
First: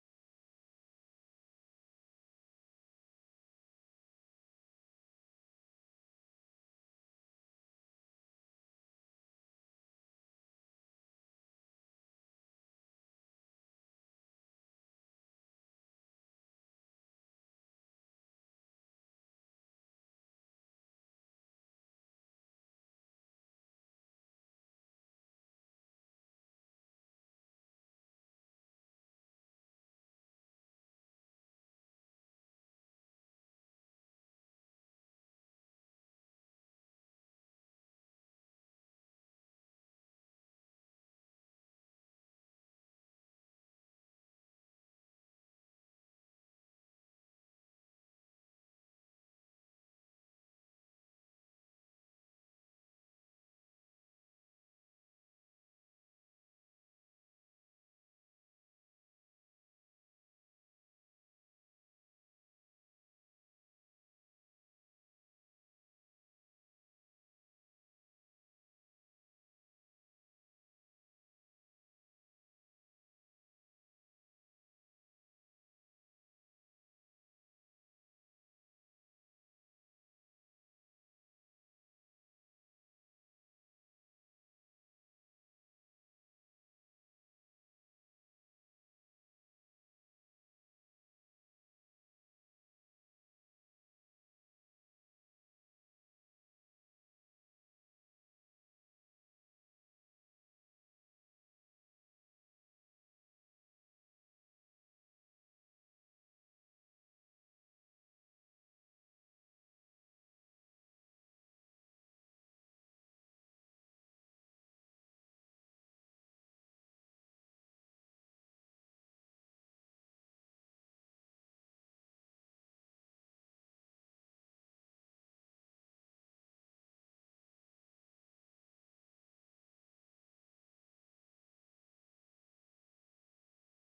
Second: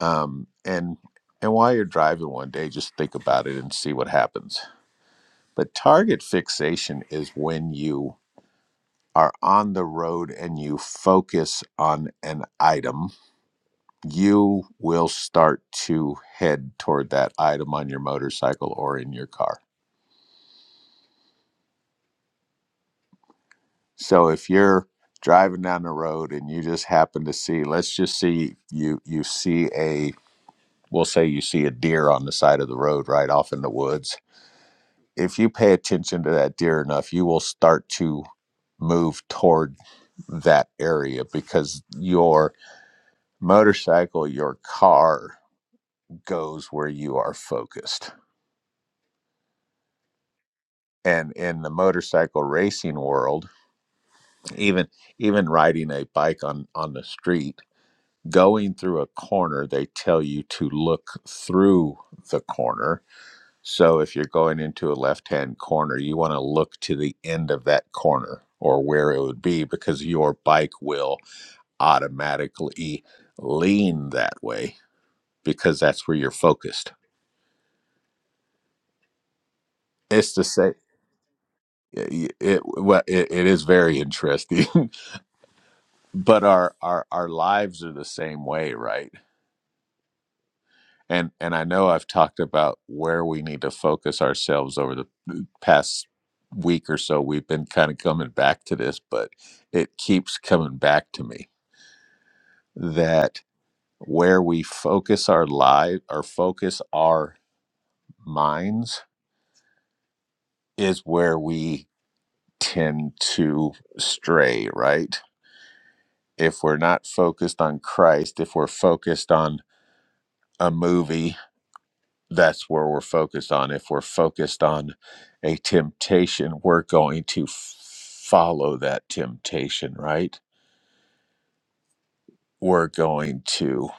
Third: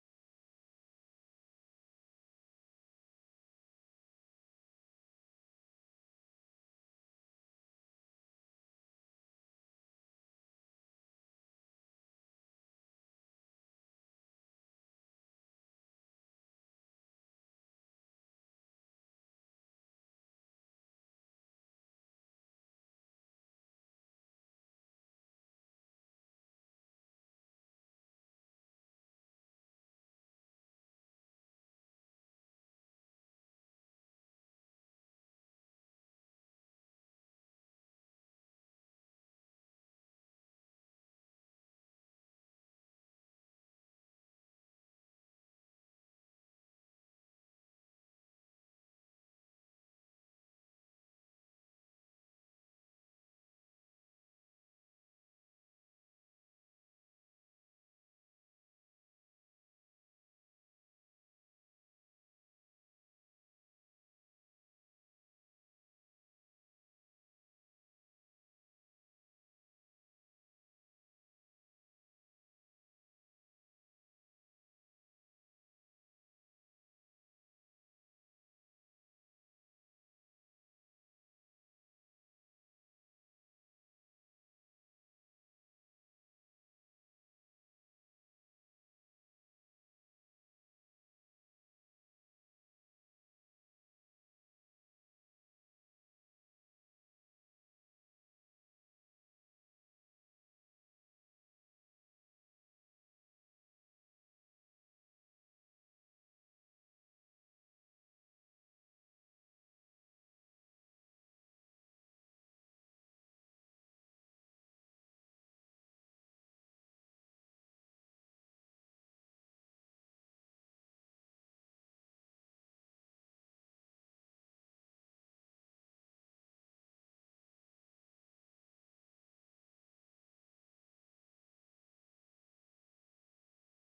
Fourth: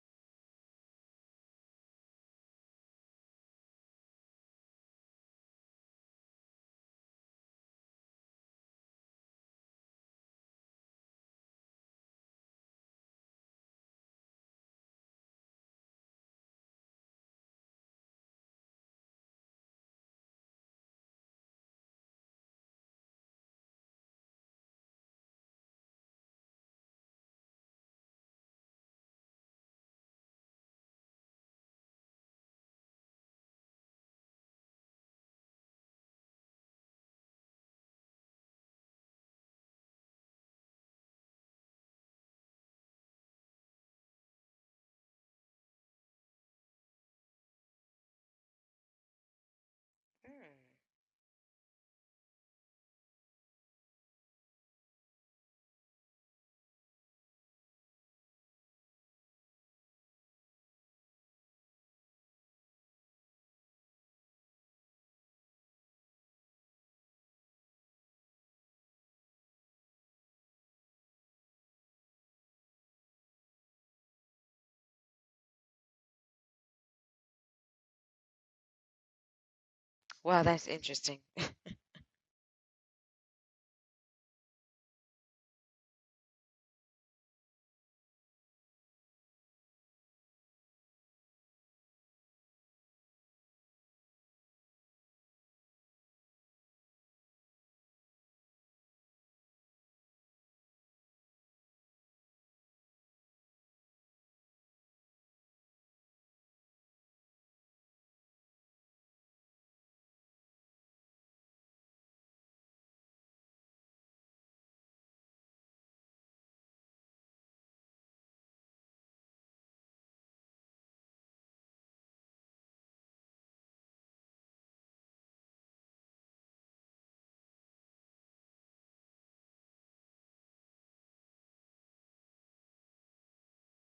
Speaker 1: Um, and and while you're driving one day, just think about it and see what happens. But target fixation is when you are on the road and you focus on an item, you will start to head toward that item on your motorcycle or in your car. So if you're driving down the road and you just happen to see, let's just see you you see a we'll say you see a deer on the side of the road right off in the woods. If you pay attention to that deer enough, you will start to move toward that area because your motorcycle, your car, goes where you are focused.
Speaker 2: Mm.
Speaker 1: And in the motorcycle racing world, even even riding a bike on on the street, going through a corner, they tell you to look through the corner. So if you're going into a left-hand corner, you want to look to the end of that corner or where it would be because your bike will automatically lean that way because that's where you're focused. It's
Speaker 2: Wow,
Speaker 1: the
Speaker 2: that's
Speaker 1: same.
Speaker 2: interesting.
Speaker 1: it, it well it, it is very interesting but our our our lives are the same way right and and i know i've talked about where we need to focus ourselves over the past week or so we've been kind of coming back to this but it keeps coming back to me that where we focus our life or focus our minds is where we tend to stray right if we're not focused on Christ, if we're focused on a movie, that's where we're focused on. If we're focused on a temptation, we're going to f- follow that temptation, right? We're going to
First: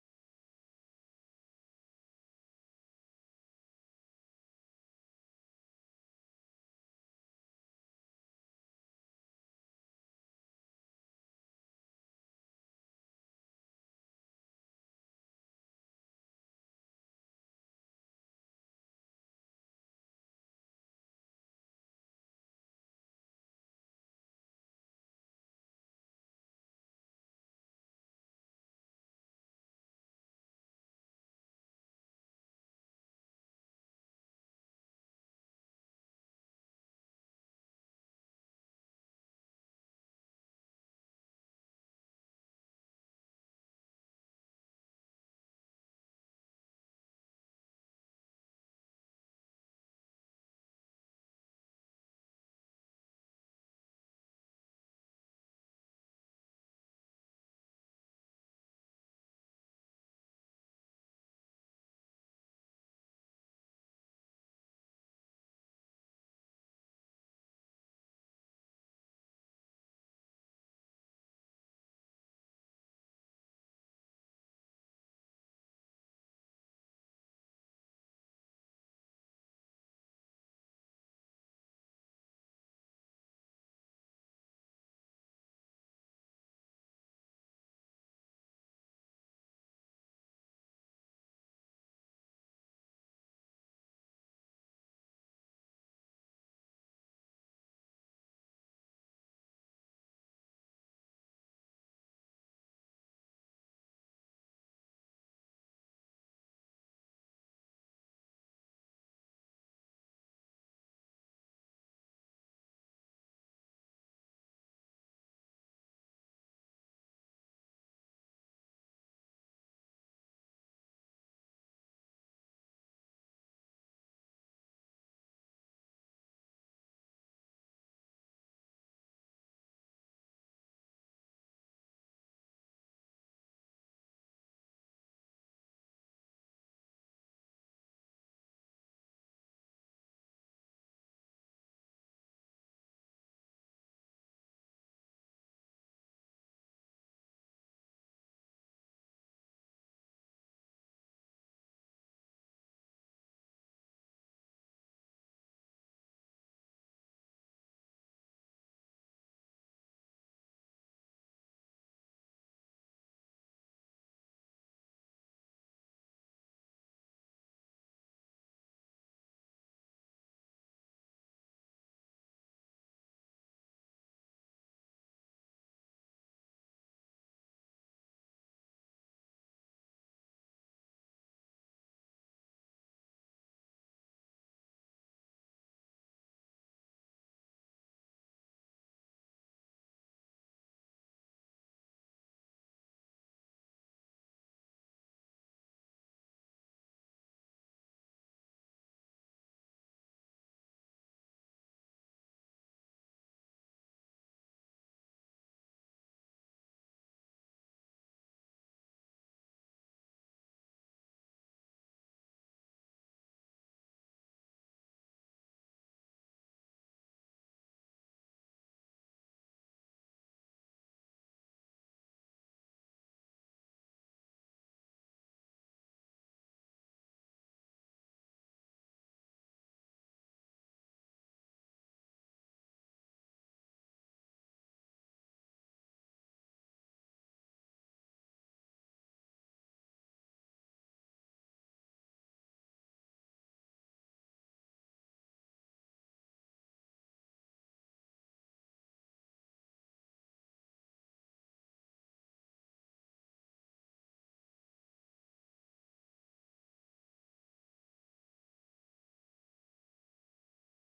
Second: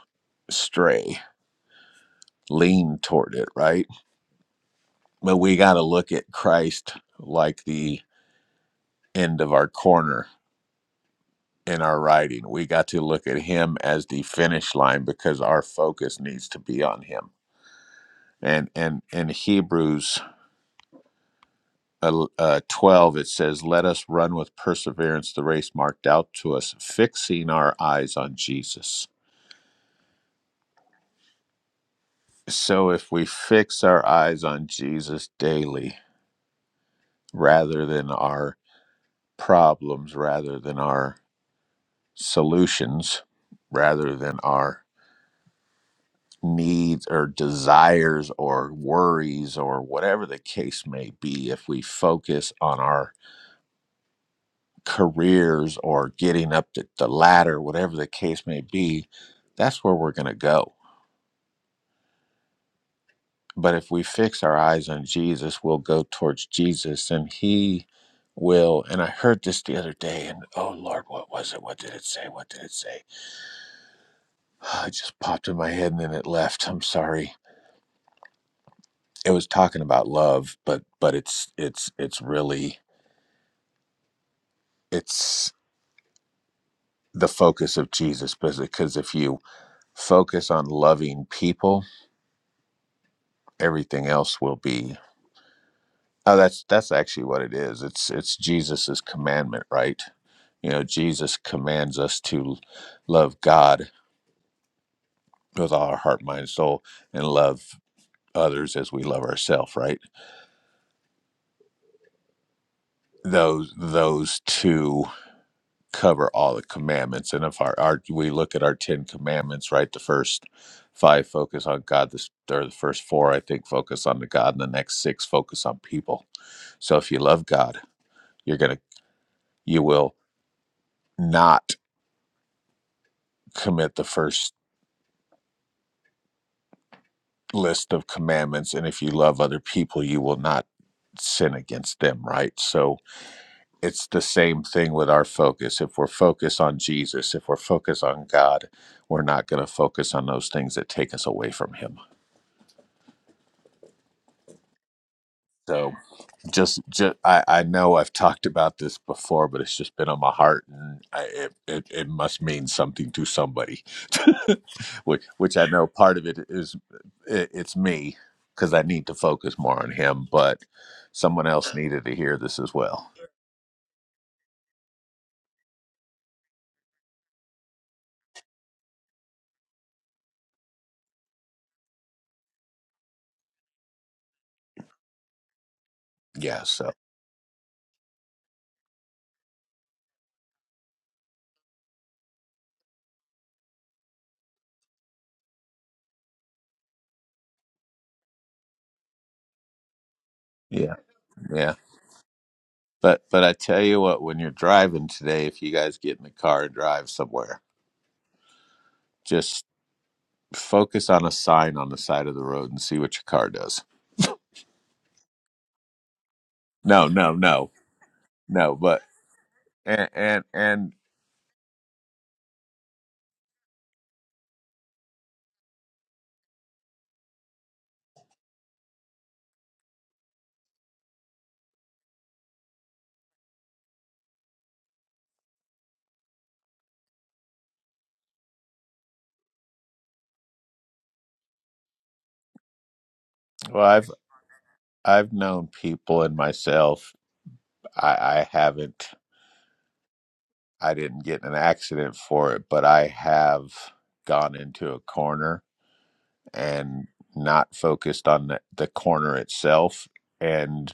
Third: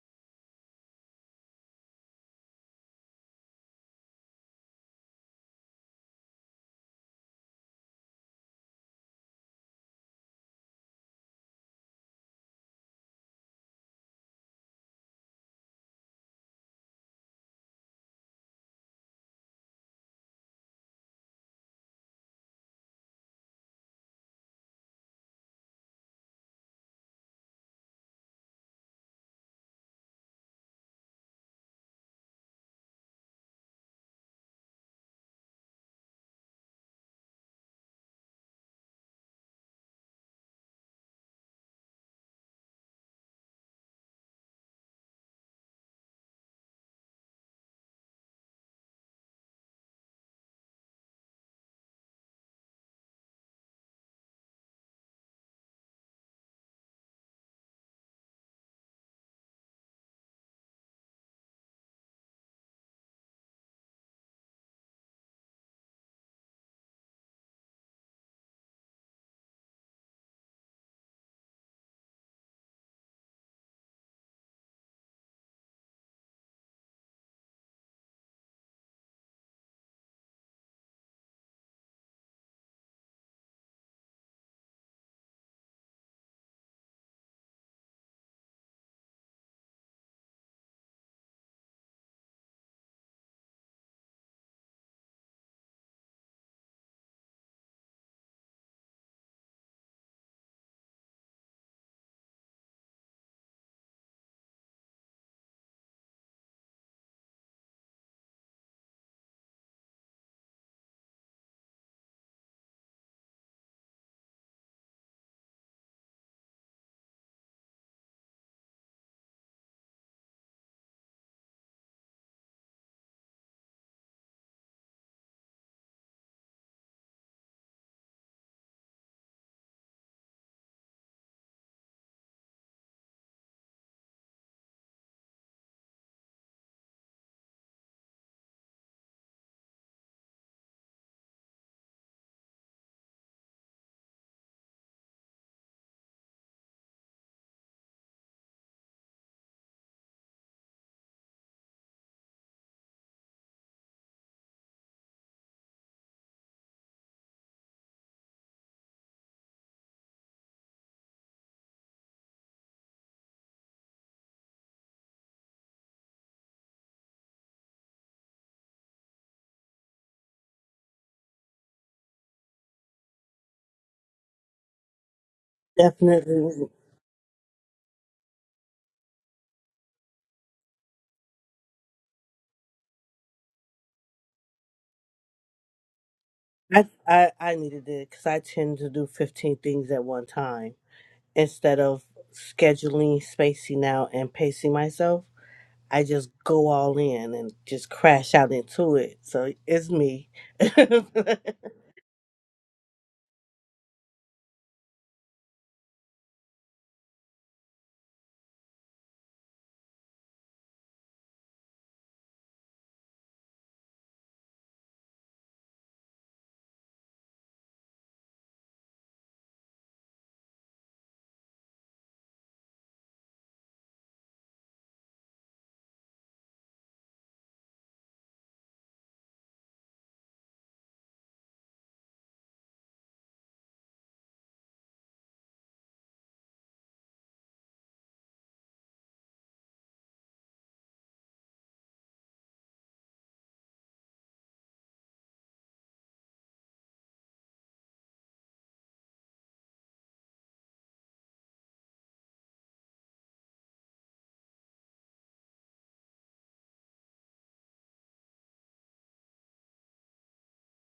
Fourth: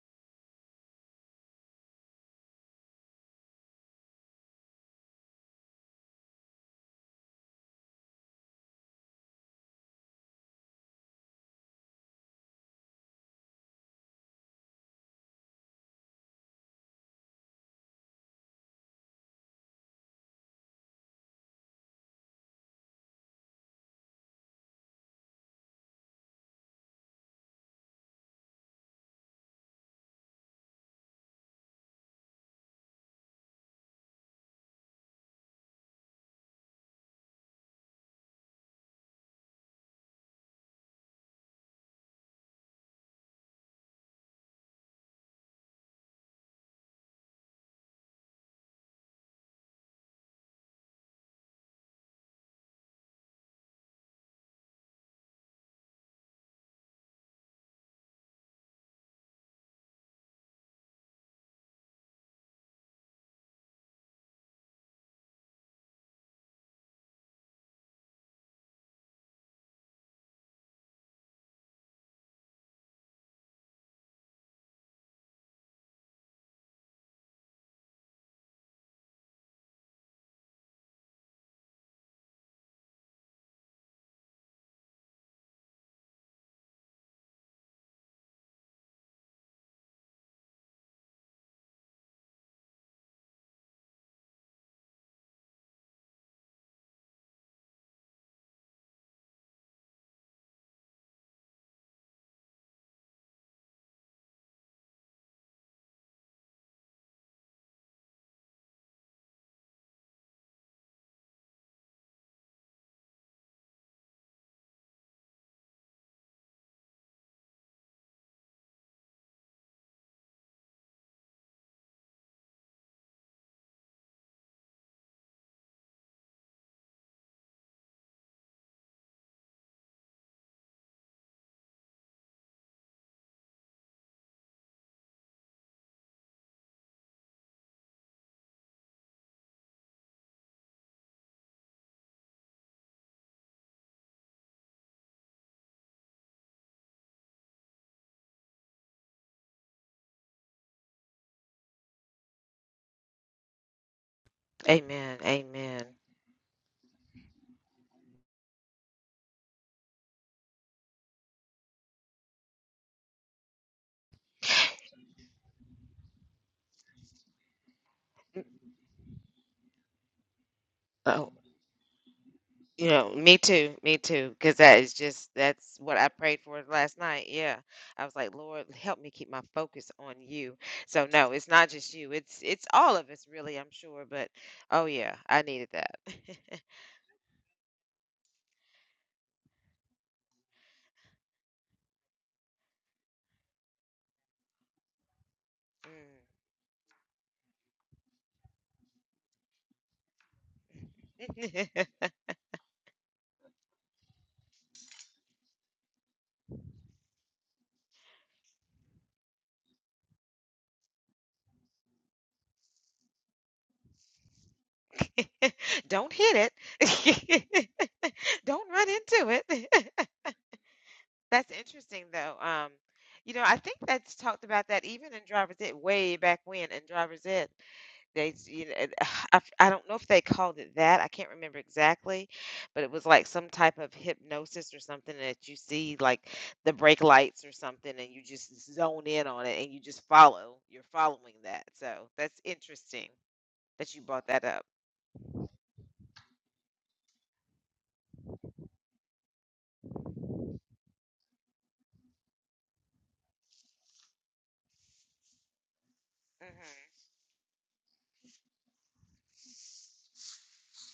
Speaker 1: stray, lean toward it, right? But we got to look at Christ like the end of our corner in our writing. We got to look at him as the finish line because our focus needs to be on him. And and in Hebrews uh, uh, 12, it says, Let us run with perseverance the race marked out to us, fixing our eyes on Jesus. So if we fix our eyes on Jesus daily rather than our problems, rather than our solutions, rather than our needs or desires or worries or whatever the case may be, if we focus on our careers or getting up the, the ladder, whatever the case may be, that's where we're going to go. But if we fix our eyes on Jesus, we'll go towards Jesus and He will. And I heard this the other day, and oh Lord, what was it? What did it say? What did it say? It just popped in my head and then it left. I'm sorry. It was talking about love, but but it's it's it's really it's the focus of Jesus because if you focus on loving people, everything else will be Oh, that's that's actually what it is. It's it's Jesus's commandment, right? You know, Jesus commands us to love God with all our heart, mind, soul, and love others as we love ourselves, right? Those those two cover all the commandments. And if our, our we look at our Ten Commandments, right, the first five focus on God, this or the first four I think focus on the God, and the next six focus on people. So if you love God, you're gonna you will not commit the first list of commandments and if you love other people you will not sin against them right so it's the same thing with our focus if we're focused on jesus if we're focused on god we're not going to focus on those things that take us away from him
Speaker 2: Amen. Amen.
Speaker 1: so just, just I, I know i've talked about this before but it's just been on my heart and I, it, it, it must mean something to somebody which which I know part of it is i- it's me because I need to focus more on him, but someone else needed to hear this as
Speaker 2: You
Speaker 1: well.
Speaker 2: know, me too, me too, because that is just that's what I prayed for
Speaker 3: Definitely.
Speaker 2: last night. Yeah. I was like, Lord, help me keep my focus on you. So no, it's not just you. It's it's all of us really, I'm sure, but oh yeah, I needed that.
Speaker 1: Yeah,
Speaker 3: I
Speaker 1: so
Speaker 3: I, I needed it because I tend to do fifteen things at one time instead of scheduling, spacing out, and pacing myself. I just
Speaker 2: Mm.
Speaker 3: go all in and just crash out into it. So it's me. I
Speaker 1: yeah, yeah. But but I tell you what, when you're driving today, if you guys get in the car and drive somewhere, just focus on a sign on the side of the road and see what your car does.
Speaker 2: Don't hit
Speaker 1: No, no, no,
Speaker 2: it. Don't
Speaker 1: no.
Speaker 2: run
Speaker 1: But
Speaker 2: into it.
Speaker 1: and and and
Speaker 2: That's interesting though. Um, you know, I think that's talked about that even in Driver's Ed way back when in Driver's Ed. They, s- you know, it- I, f- I don't know if they called it that. I can't remember exactly, but it was like some type of hypnosis or something that you see, like the brake lights or something, and you just zone in on it and you just follow. You're following that. So that's interesting
Speaker 1: well,
Speaker 2: that you
Speaker 1: I've
Speaker 2: brought that up.
Speaker 1: I've known people and myself. I, I haven't. I didn't get in an accident for it, but I have gone into a corner
Speaker 2: hmm
Speaker 1: and not focused on the, the corner itself. And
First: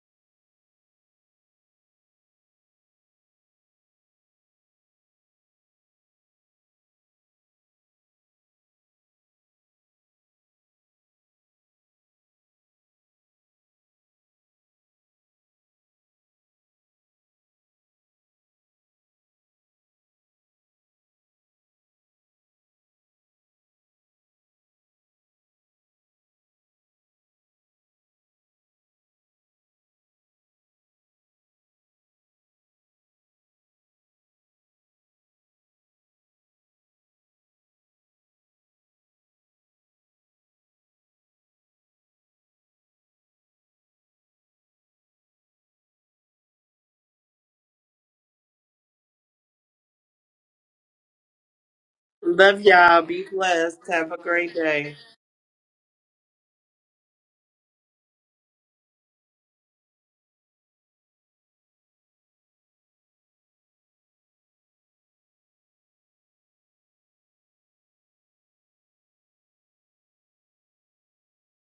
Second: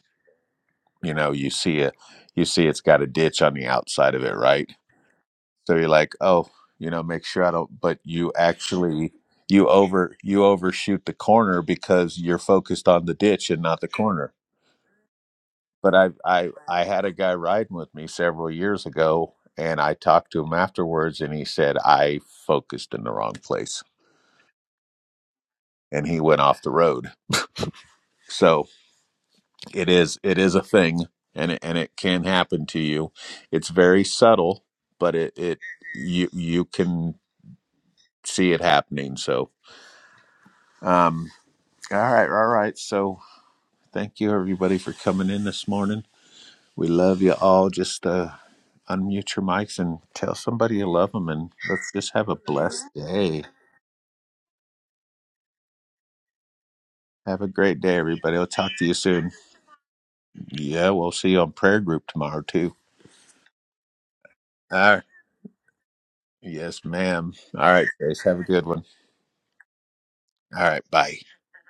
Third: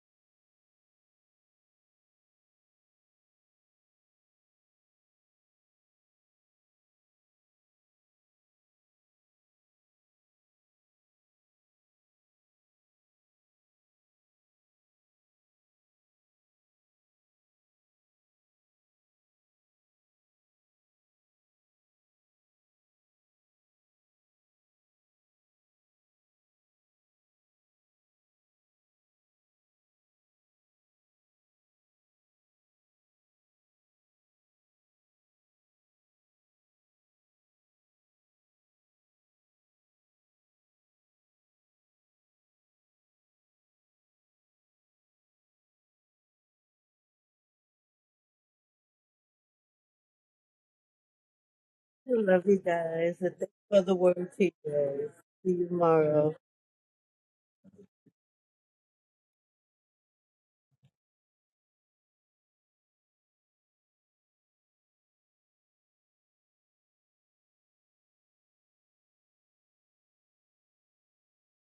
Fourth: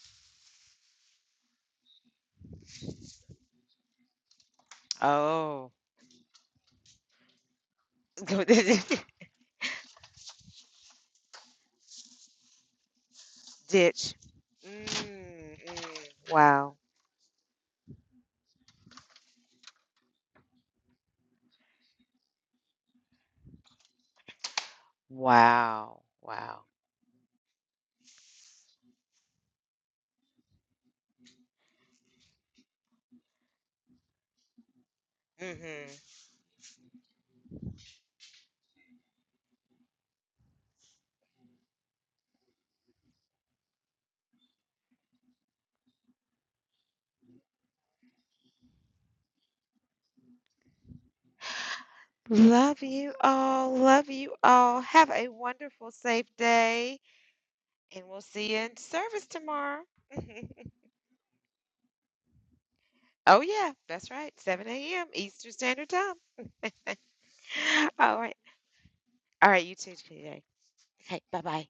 Speaker 1: you know, you see a you see it's got a ditch on the outside of it, right?
Speaker 2: Oh,
Speaker 1: So you're like, oh, you know, make sure I don't. But you
Speaker 2: ditch.
Speaker 1: actually you over you overshoot the corner because you're focused on the ditch and not the corner.
Speaker 2: Mm, mm.
Speaker 1: but I I
Speaker 2: Wow.
Speaker 1: I had a guy riding with me several years ago, and I talked to him afterwards, and he said I focused in the wrong place,
Speaker 2: Wow.
Speaker 1: and he went
Speaker 2: Wow.
Speaker 1: off the road. So it is it is a thing, and it, and it can happen to you. It's very subtle, but it it
Speaker 2: hmm
Speaker 1: you you can see it happening. So um, all right, all right. So thank you everybody for coming in this morning. We love you all. Just uh unmute your mics and tell somebody you love them. And let's just have a
Speaker 3: love you
Speaker 4: Love
Speaker 2: Love
Speaker 1: blessed
Speaker 4: y'all.
Speaker 2: you
Speaker 3: guys.
Speaker 4: Be
Speaker 3: and
Speaker 1: day.
Speaker 3: Thanks
Speaker 2: all.
Speaker 4: blessed.
Speaker 3: for the
Speaker 2: Love
Speaker 4: Have a
Speaker 3: word,
Speaker 2: you
Speaker 4: great
Speaker 2: all.
Speaker 4: day.
Speaker 3: teachers.
Speaker 2: Have a
Speaker 3: See you
Speaker 2: wonderful, safe
Speaker 3: tomorrow.
Speaker 2: day.
Speaker 1: Have a great day,
Speaker 2: And we'll
Speaker 1: everybody. I'll
Speaker 2: see you
Speaker 1: talk
Speaker 2: in
Speaker 1: to you
Speaker 2: service
Speaker 1: soon.
Speaker 2: tomorrow.
Speaker 1: Yeah, we'll see you on prayer group tomorrow, too.
Speaker 2: Oh, yeah, that's right. 7
Speaker 1: All right.
Speaker 2: a.m. Eastern Standard Time.
Speaker 1: Yes, ma'am. All right,
Speaker 2: All
Speaker 1: Grace.
Speaker 2: right.
Speaker 1: Have a good one.
Speaker 2: All right, you too, today.
Speaker 1: All right. Bye.
Speaker 2: Okay, bye bye.